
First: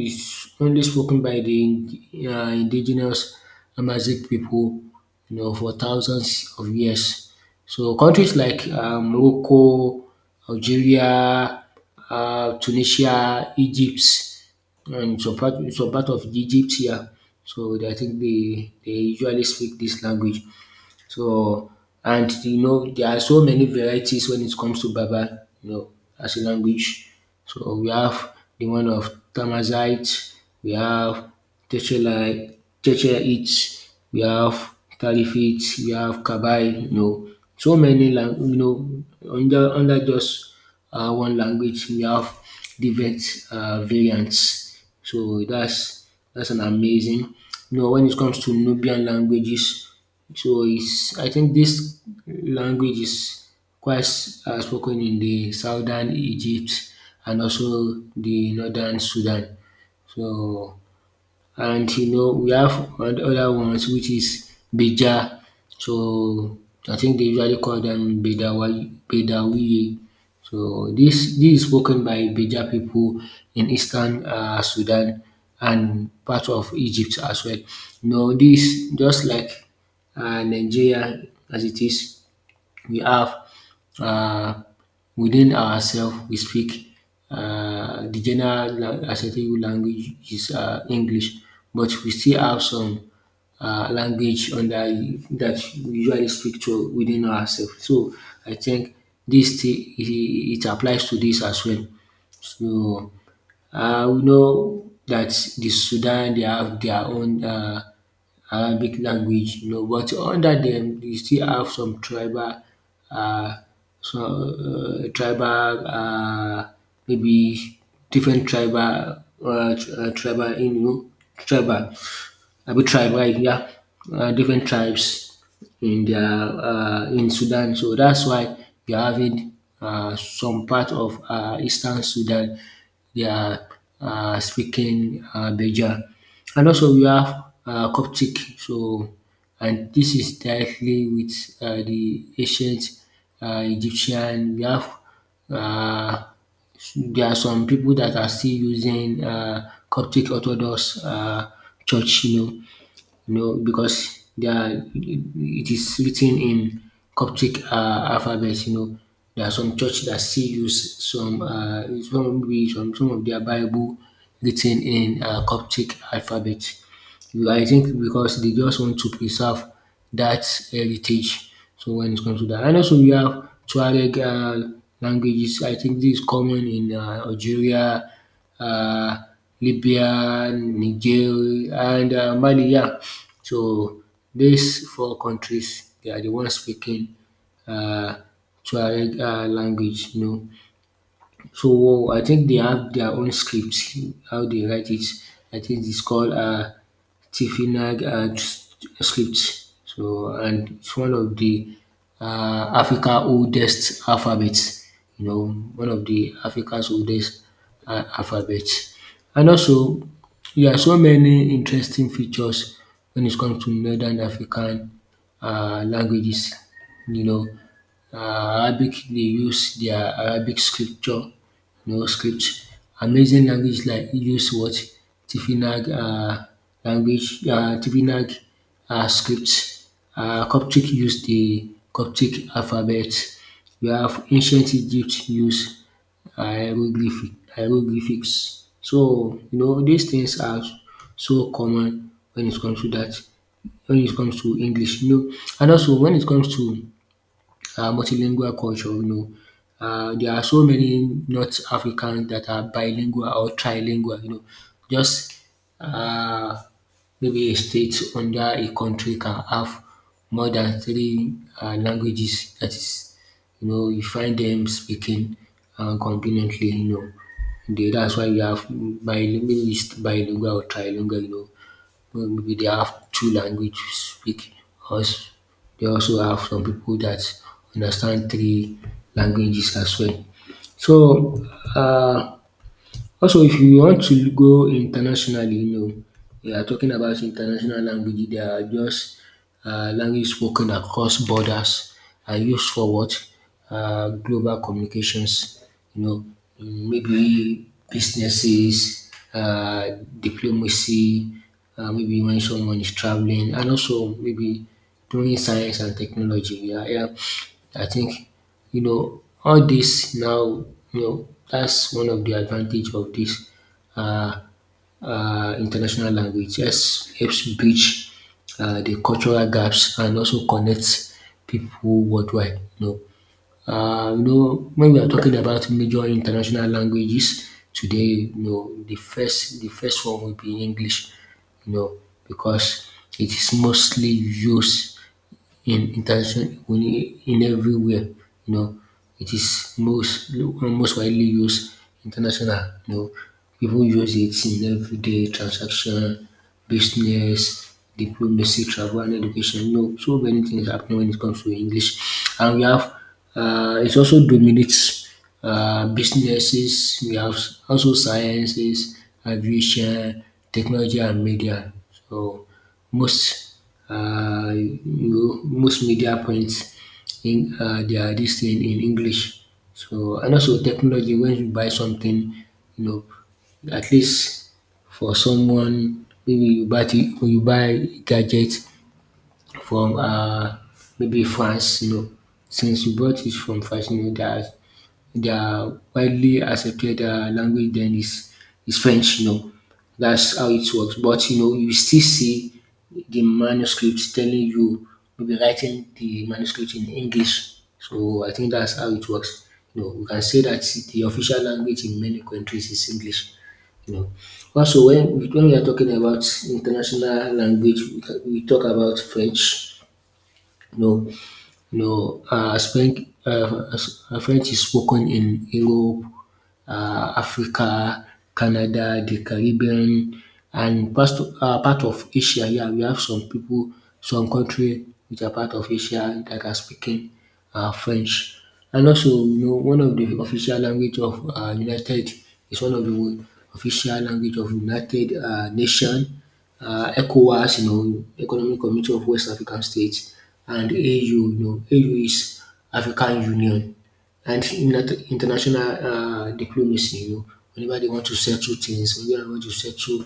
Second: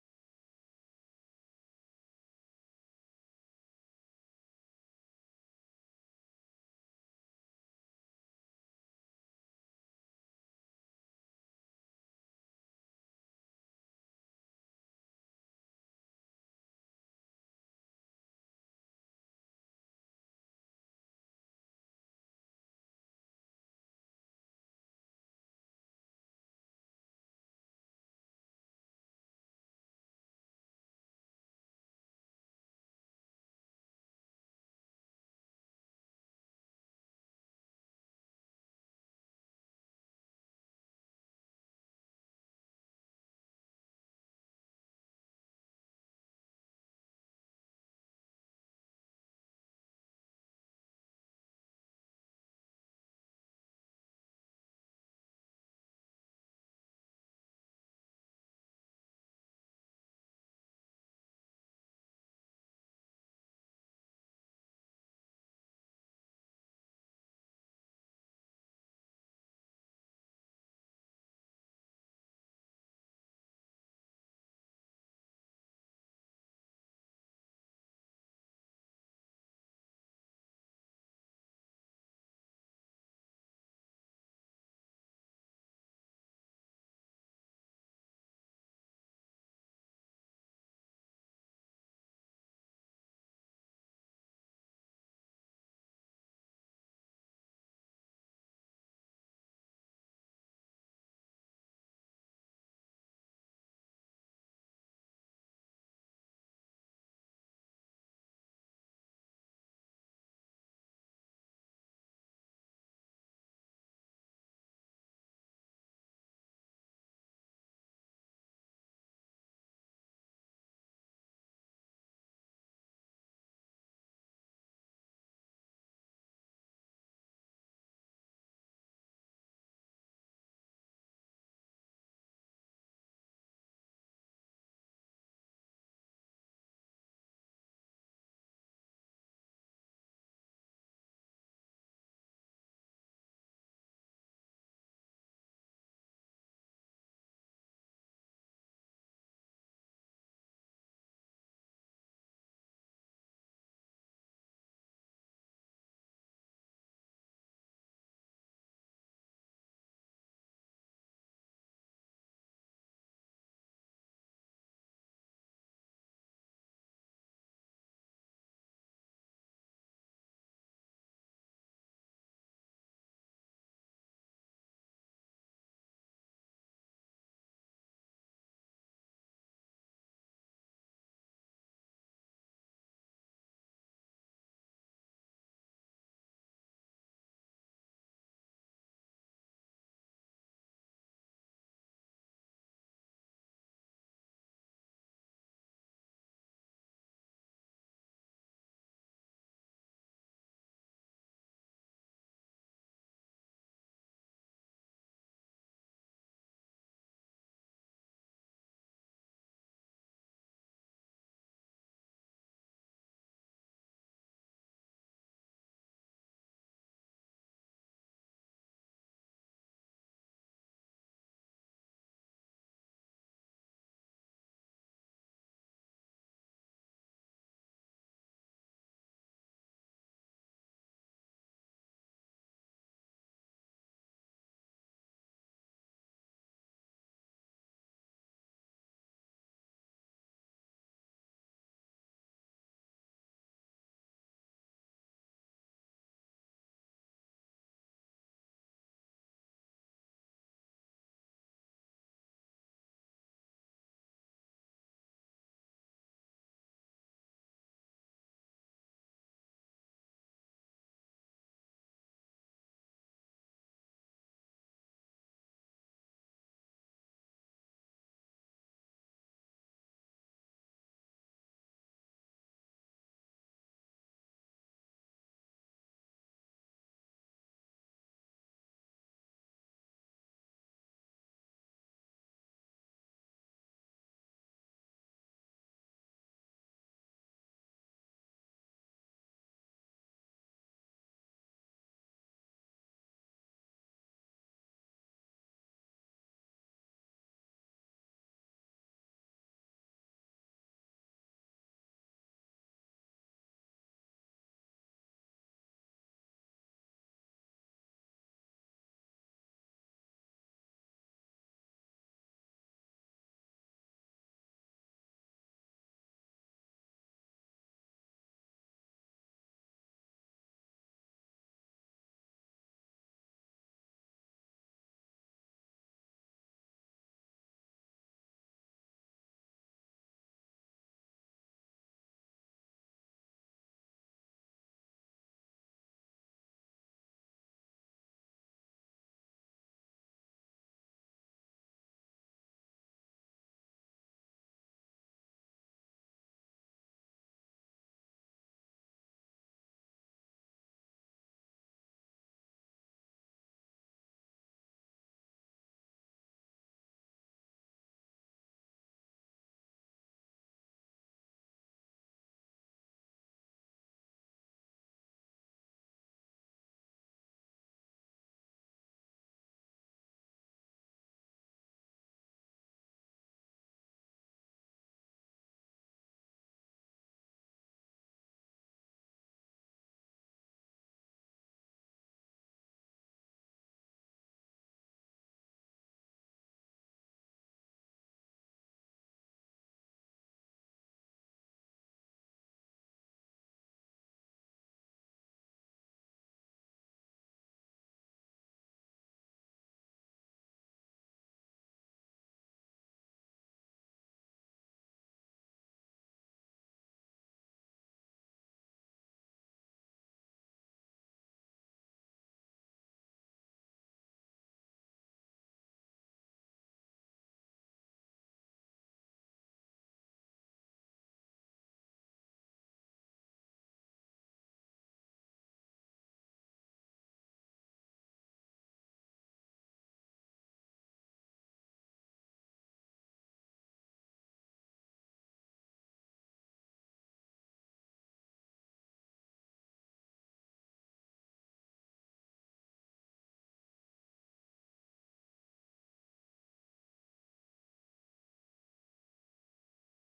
Speaker 1: it's only spoken by the indigenous Amharic people, you know, for thousands of years. So countries like Morocco, Algeria, Tunisia, Egypt and some part of Egypt here. So I think they usually speak this language. So and you know there are so many varieties when it comes to Baba, you know, as a language. So we have the one of Tamazight, we have Tetralite, Tetraites, we have Talifites, we have Kabai, you know, so many you know under just one language we have different variants. So that's an amazing. You know, when it comes to Nubian languages, so it's, I think this language is quite spoken in the southern Egypt and also the northern Sudan. So and you know we have other ones which is Beja. So I think they usually call them Bedawa Bedawiye. So this is spoken by Beja people in eastern Sudan and part of Egypt as well. You know this just like Nigeria as it is, we have um within ourselves. We speak de general acceptable language is English, but we still have some language under that that we usually speak to within ourselves. So I think this thing it applies to this as well. So we know that the Sudan they have their own Arabic language, you know, but under them they still have some tribal uh, tribal maybe different tribal tribal in you tribal abi tribe, yeah, different tribes in their in Sudan. So that's why you are having some part of Eastern Sudan they are speaking Beja. And also we have Coptic. So, and this is directly with the ancient Egyptian. We have uh, there are some people that are still using Coptic Orthodox church, you know. You know because they are, it is written in Coptic alphabet. You know, there are some church that still use some of their Bible written in Coptic alphabet. I think because they just want to preserve that heritage. So when it comes to that, and also we have Tuareg languages. I think this is common in Algeria, uh, Libya, Niger, and Mali. Yeah. So these four countries, they are the ones speaking uh, Tuareg language. You know, so I think they have their own scripts, how they write it. I think it's called Tifinag script. So and it's one of the Africa oldest alphabets. You know, one of the Africa's oldest alphabets. And also, there are so many interesting features when it comes to Northern African languages. You know, uh, Arabic, they use their Arabic scripture, no script. Amazing language like use what? Tifinagh language, Tifinagh script. Coptic use the Coptic alphabet. We have ancient Egypt use hieroglyphics. So, you know, these things are so common when it comes to that, when it comes to English, you know. And also, when it comes to multilingual culture, you know. There are so many North Africans that are bilingual or trilingual, you know. Just uh, maybe a state under a country can have more than three languages. That is, you know, you find them speaking conveniently, you know. They, that's why you have bilingual or trilingual, you know, maybe they have two language speak us, they also have some people that understand three languages as well. So uh. Also, if you want to go internationally, you know we are talking about international language, they are just language spoken across borders and used for what, global communications, you know, maybe businesses, diplomacy, maybe when someone is travelling and also maybe doing science and technology. Yeah, I think you know, all this now, you know, that's one of the advantage of this uh, international language. Yes, helps bridge the cultural gaps and also connects people worldwide. You know, when we are talking about major international languages today, you know, the first one will be English. You know, because it is mostly used in interaction we need in everywhere. You know, it is most widely used international. You know, people use it in everyday transaction, business, diplomacy, travel, and education. You know, so many things happen when it comes to English, and we have it also dominates businesses. We have also sciences, aviation, technology, and media. So most most media points in they are this thing in English. So and also technology when you buy something, you know, at least for someone maybe when you buy gadget from maybe France, you know, since you bought it from France, you know that their widely accepted language then is French, you know. That's how it works. But you know, you still see the manuscripts telling you maybe writing the manuscript in English. So I think that's how it works. You know, we can say that the official language in many countries is English. You know, also when we are talking about international language, we talk about French. You know, French, French is spoken in Europe, Africa, Canada, the Caribbean and part of Asia. Yeah, we have some people, some country which are part of Asia that are speaking French. And also, you know, one of the official language of United is one of the official language of United Nation, ECOWAS, you know, Economic Community of West African States, and AU, you know, AU is African Union and not international diplomacy. You know, whenever they want to settle things, whenever they want to settle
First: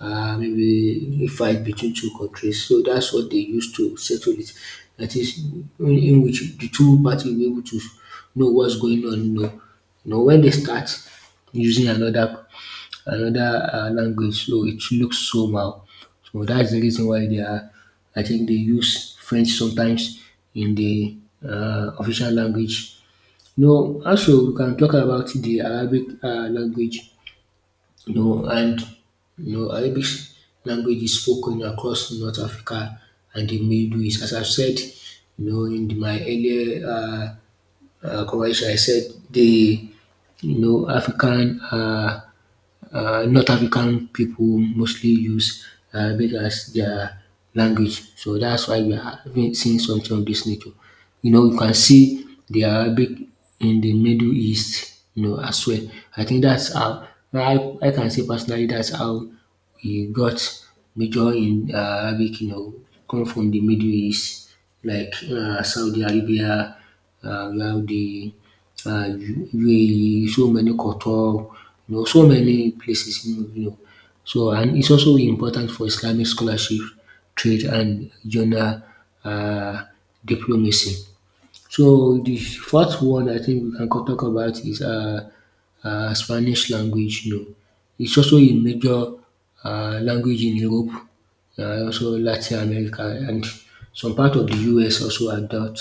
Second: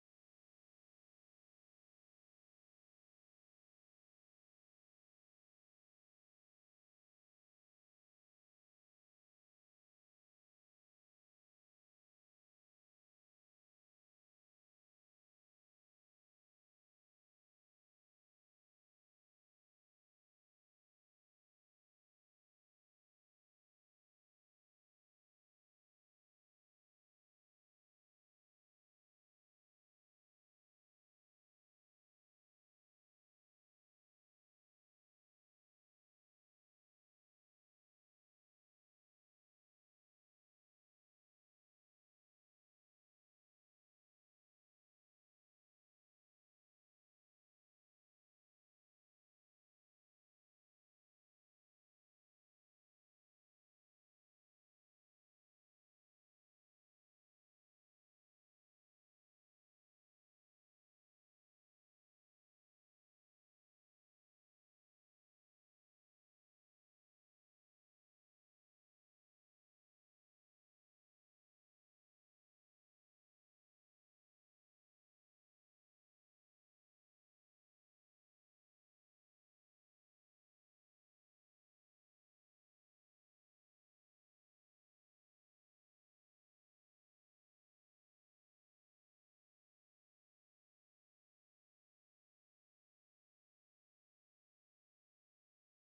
Speaker 1: maybe a fight between two countries, so that's what they use to settle it. That is, in which the two parties will be able to know what's going on. You know when they start using another language, so it looks somehow. So that's the reason why they are. I think they use French sometimes in the official language no, also we can talk about the Arabic language, no, and no Arabic language is spoken across North Africa and the Middle East. As I've said, you know, in my earlier conversation, I said the you know African. North African people mostly use Arabic as their language, so that's why we are having seeing something of this nature. You know, you can see the Arabic in the Middle East, you know, as well. I think that's how I can say personally that's how we got major in Arabic, you know, come from the Middle East, like Saudi Arabia, we have the UAE, so many Qatar, you know, so many places, you know. So, and it's also important for Islamic scholarship, trade, and regional uh, diplomacy. So the fourth one I think we can go talk about is Spanish language you know. It's also a major language in Europe and also Latin America and some part of the US also adopt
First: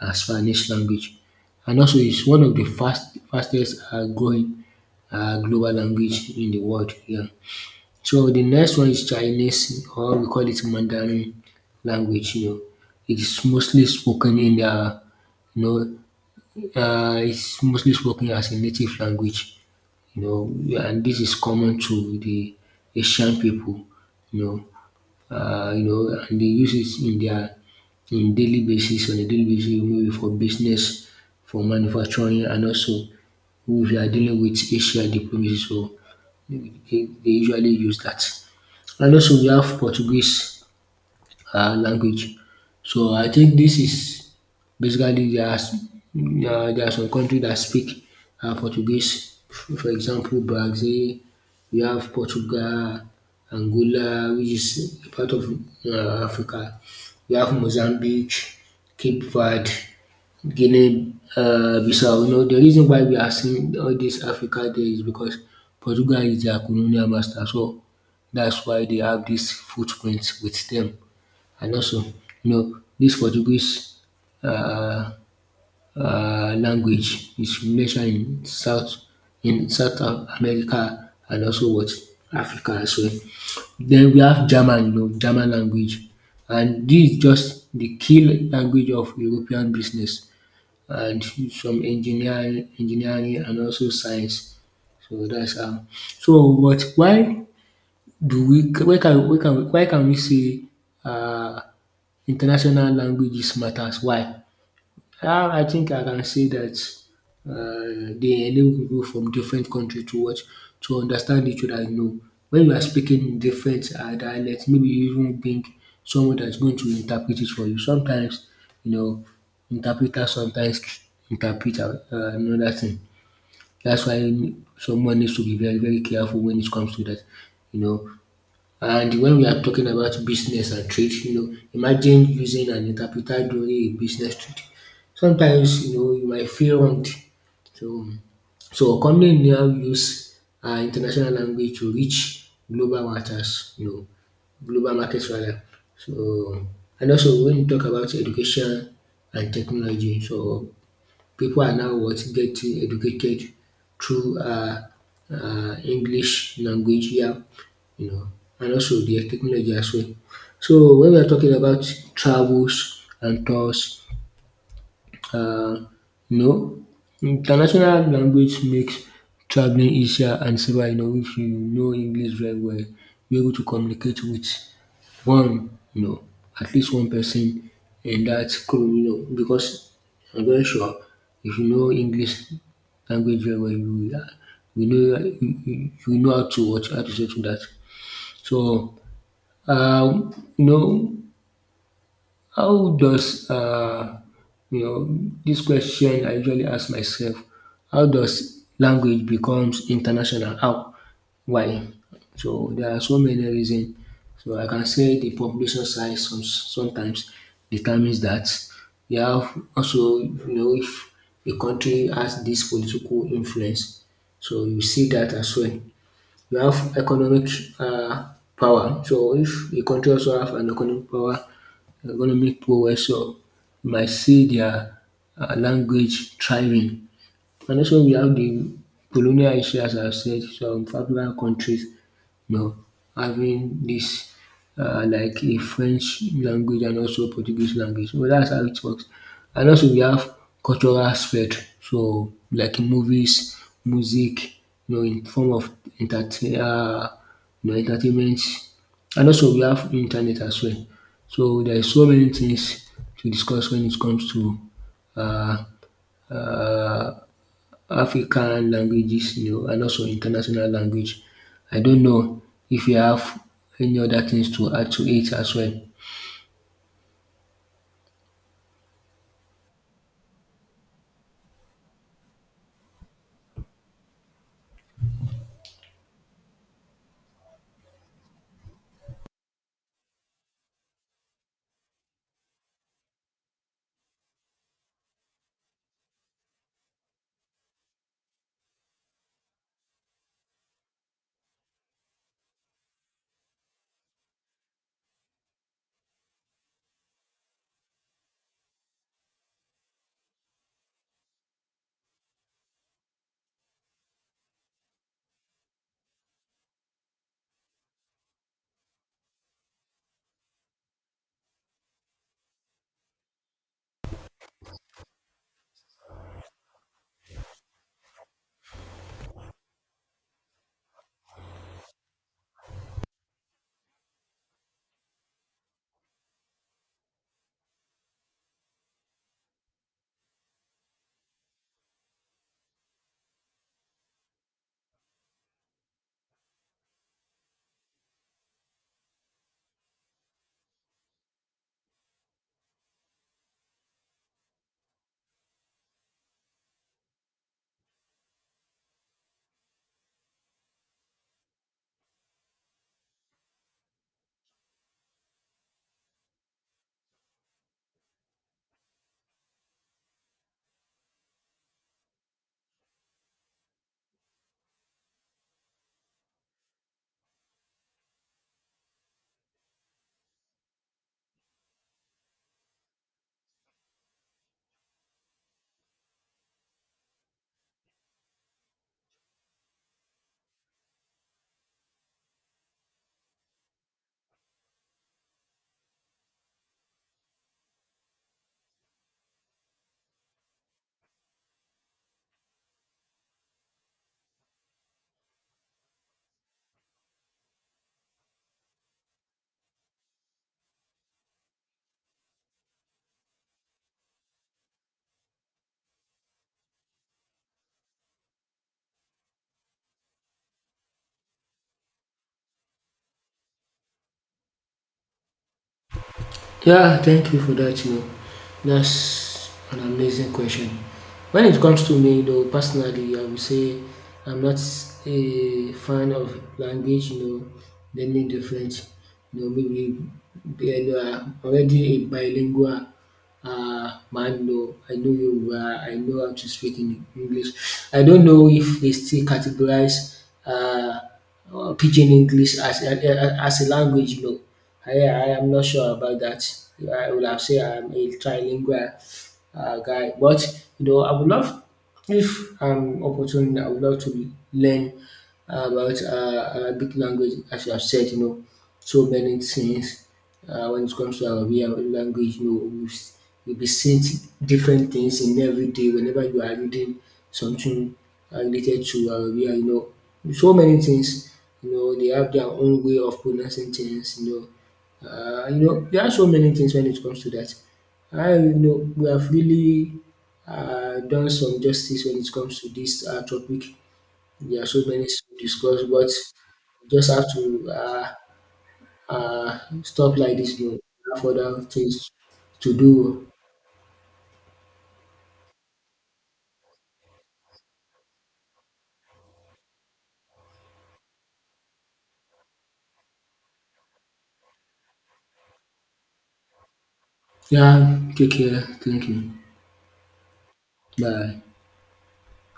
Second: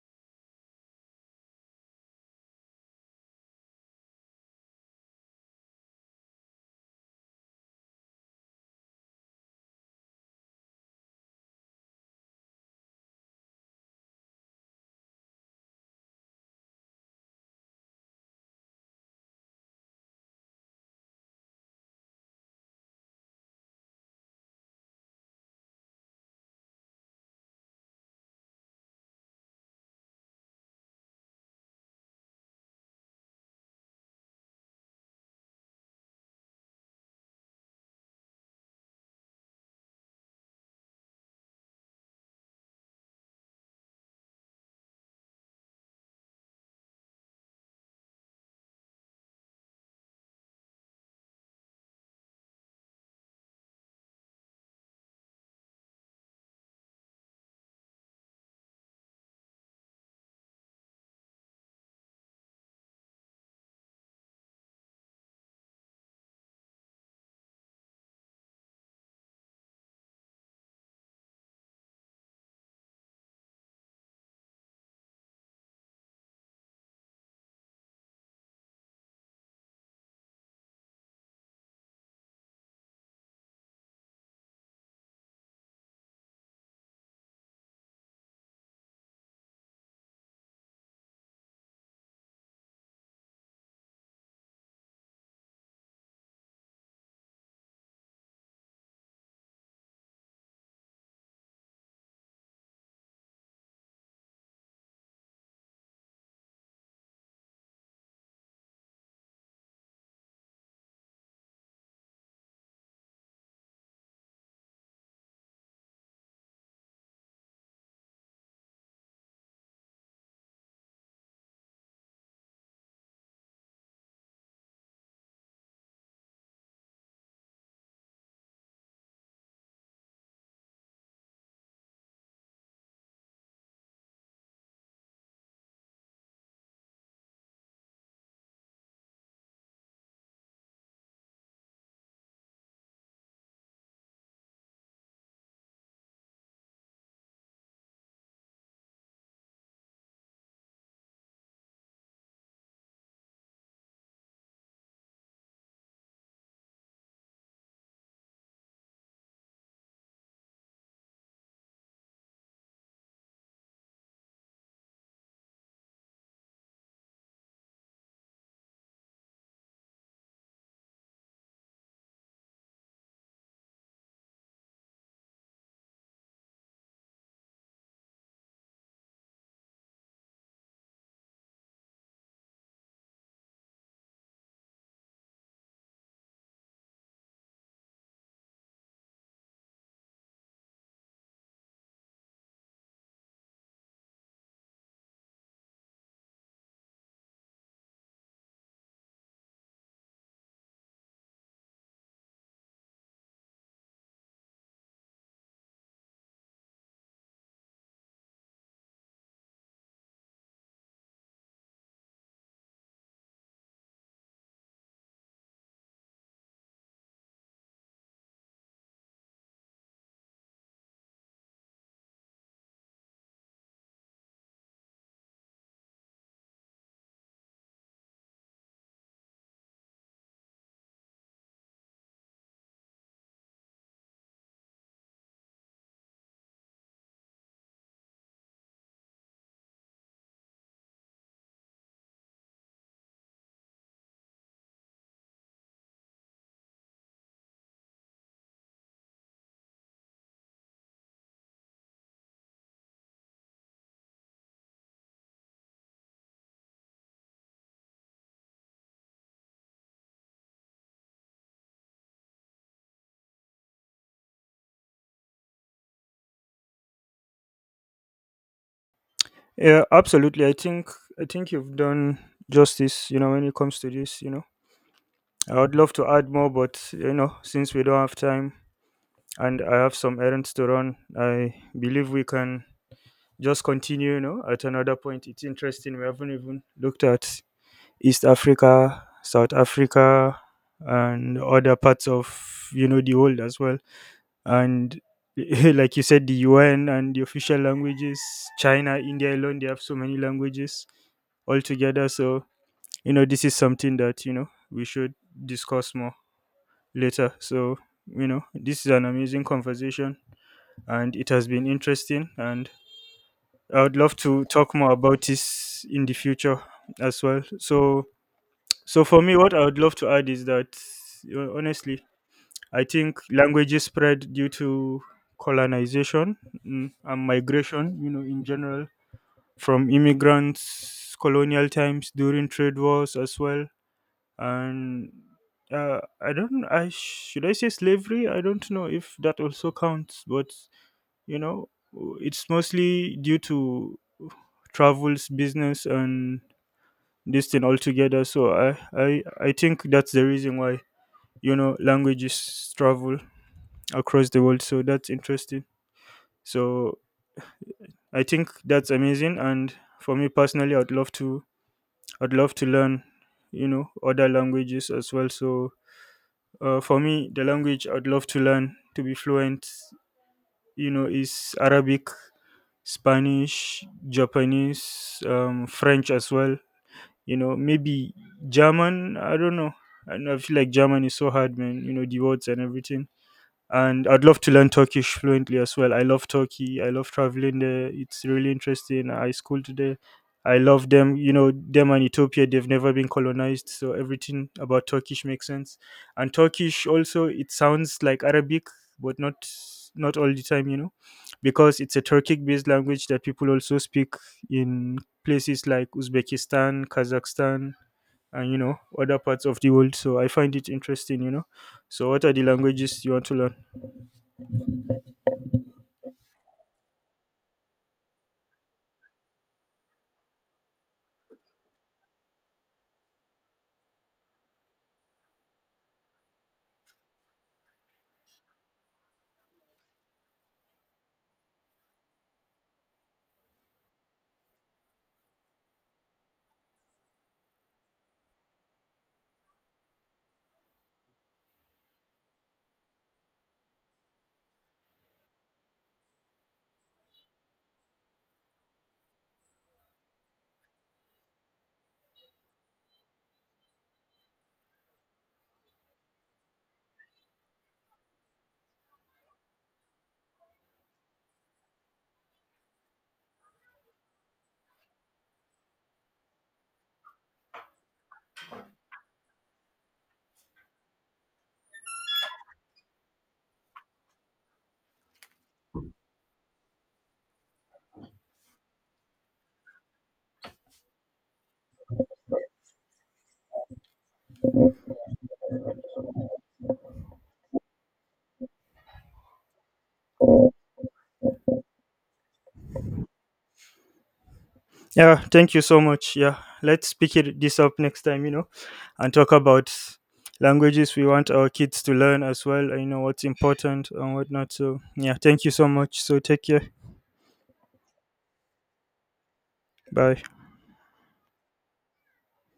Speaker 1: Spanish language and also it's one of the fastest growing global language in the world yeah. So the next one is Chinese or we call it Mandarin language you know. It is mostly spoken in the you know, is mostly spoken as a native language, you know, and this is common to the Asian people, you know, you know, and they use it in their in daily basis on a daily basis, maybe for business, for manufacturing, and also if you are dealing with Asia diplomacy, so they, they usually use that. And also we have Portuguese language. So I think this is basically um there are some countries that speak Portuguese for example Brazil, we have Portugal, Angola which is a part of Africa, we have Mozambique, Cape Verde, Guinea Bissau. You know the reason why we are seeing all dis Africa there is because Portugal is their colonial master so that's why they have dis footprint with them and also you know this Portuguese um language is mentioned in South America and also what Africa as well. Then we have German you know German language and this is just the key language of European business and some engineering and also science. So that's how. So but why do we why can why can why can we say um international languages matters. Why? How I think I can say that dey enable people from different country to watch, to understand each other. You know, when you are speaking in different dialect, maybe you even bring someone dat is going to interpret it for you. Sometimes you know, interpreter sometimes interpret another thing. That's why someone needs to be very careful when it comes to that. You know, and when we are talking about business and trade, you know, imagine using an interpreter during a business trip. Sometimes, you know, you might feel wronged. So, so company now use international language to reach global markets, you know, global markets rather. So, and also when you talk about education and technology, so people are now what getting educated through English language yeah you know and also the technology as well. So when we are talking about travels and tours um you know international language makes travelling easier and safer you know if you know English very well you are able to communicate with one, no, at least one person in that crew. You know because I'm very sure if you know English language very well, you will you know you know how to settle that. So you know how does you know this question I usually ask myself, how does language becomes international? How? Why? So there are so many reasons. So I can say the population size sometimes determines that. You have also, you know, if a country has this political influence, so you see that as well. You have economic uh, power. So if a country also have an economic power, so you might see their language thriving and also we have the colonial history as I have said, some African countries you know having this like a French language and also Portuguese language. So that's how it works. And also we have cultural aspect so like movies, music you know in form of entertain you know entertainment and also we have internet as well. So there is so many things to discuss when it comes to African languages you know and also international language. I don't know if you have any other things to add to it as well.
Speaker 2: Yeah, absolutely. I think, I think you've done justice, you know, when it comes to this. You know, I would love to add more, but you know, since we don't have time and I have some errands to run, I believe we can just continue, you know, at another point. It's interesting. We haven't even looked at East Africa, South Africa, and other parts of, you know, the world as well. And like you said, the UN and the official languages, China, India alone, they have so many languages altogether. So, you know, this is something that, you know, we should discuss more later. So, you know, this is an amazing conversation and it has been interesting, and I would love to talk more about this in the future as well. So, so for me, what I would love to add is that honestly, I think languages spread due to colonization, mm, and migration, you know, in general, from immigrants, colonial times, during trade wars as well. And I don't, I should I say slavery, I don't know if that also counts, but you know, it's mostly due to travels, business, and this thing altogether. So I think that's the reason why, you know, languages travel across the world. So that's interesting. So I think that's amazing. And for me personally, I'd love to learn, you know, other languages as well. So for me, the language I'd love to learn to be fluent, you know, is Arabic, Spanish, Japanese, French as well, you know, maybe German, I don't know. I don't know, I feel like German is so hard, man, you know, the words and everything. And I'd love to learn Turkish fluently as well. I love Turkey. I love traveling there. It's really interesting. I schooled there. I love them. You know, them and Ethiopia, they've never been colonized, so everything about Turkish makes sense. And Turkish also, it sounds like Arabic, but not, not all the time, you know, because it's a Turkic-based language that people also speak in places like Uzbekistan, Kazakhstan, and you know, other parts of the world. So I find it interesting, you know. So, what are the languages you want to learn?
Speaker 1: Yeah, thank you for that. You know, that's an amazing question. When it comes to me, though, personally, I would say I'm not a fan of language. You know, learning different. You know, maybe you know, I'm already a bilingual man. You know, I know Yoruba. I know how to speak in English. I don't know if they still categorize. Pidgin English as a language, you know. I am not sure about that. I would have said I'm a trilingual guy, but you know, I would love if I'm opportune. I would love to learn about Arabic language, as you have said. You know, so many things when it comes to our way of language, you know, you'll be seeing t- different things in every day whenever you are reading something related to our way, you know, so many things, you know, they have their own way of pronouncing things, you know, there are so many things when it comes to that. I you know we have really done some justice when it comes to this topic. There are so many to discuss, but just have to stuff like this no, have other things to do.
Speaker 2: Yeah, thank you so much. Yeah, let's pick it, this up next time, you know, and talk about languages we want our kids to learn as well, and, you know, what's important and whatnot. So, yeah, thank you so much. So, take care.
Speaker 1: Yeah, take care. Thank you.
Speaker 2: Bye.
Speaker 1: Bye.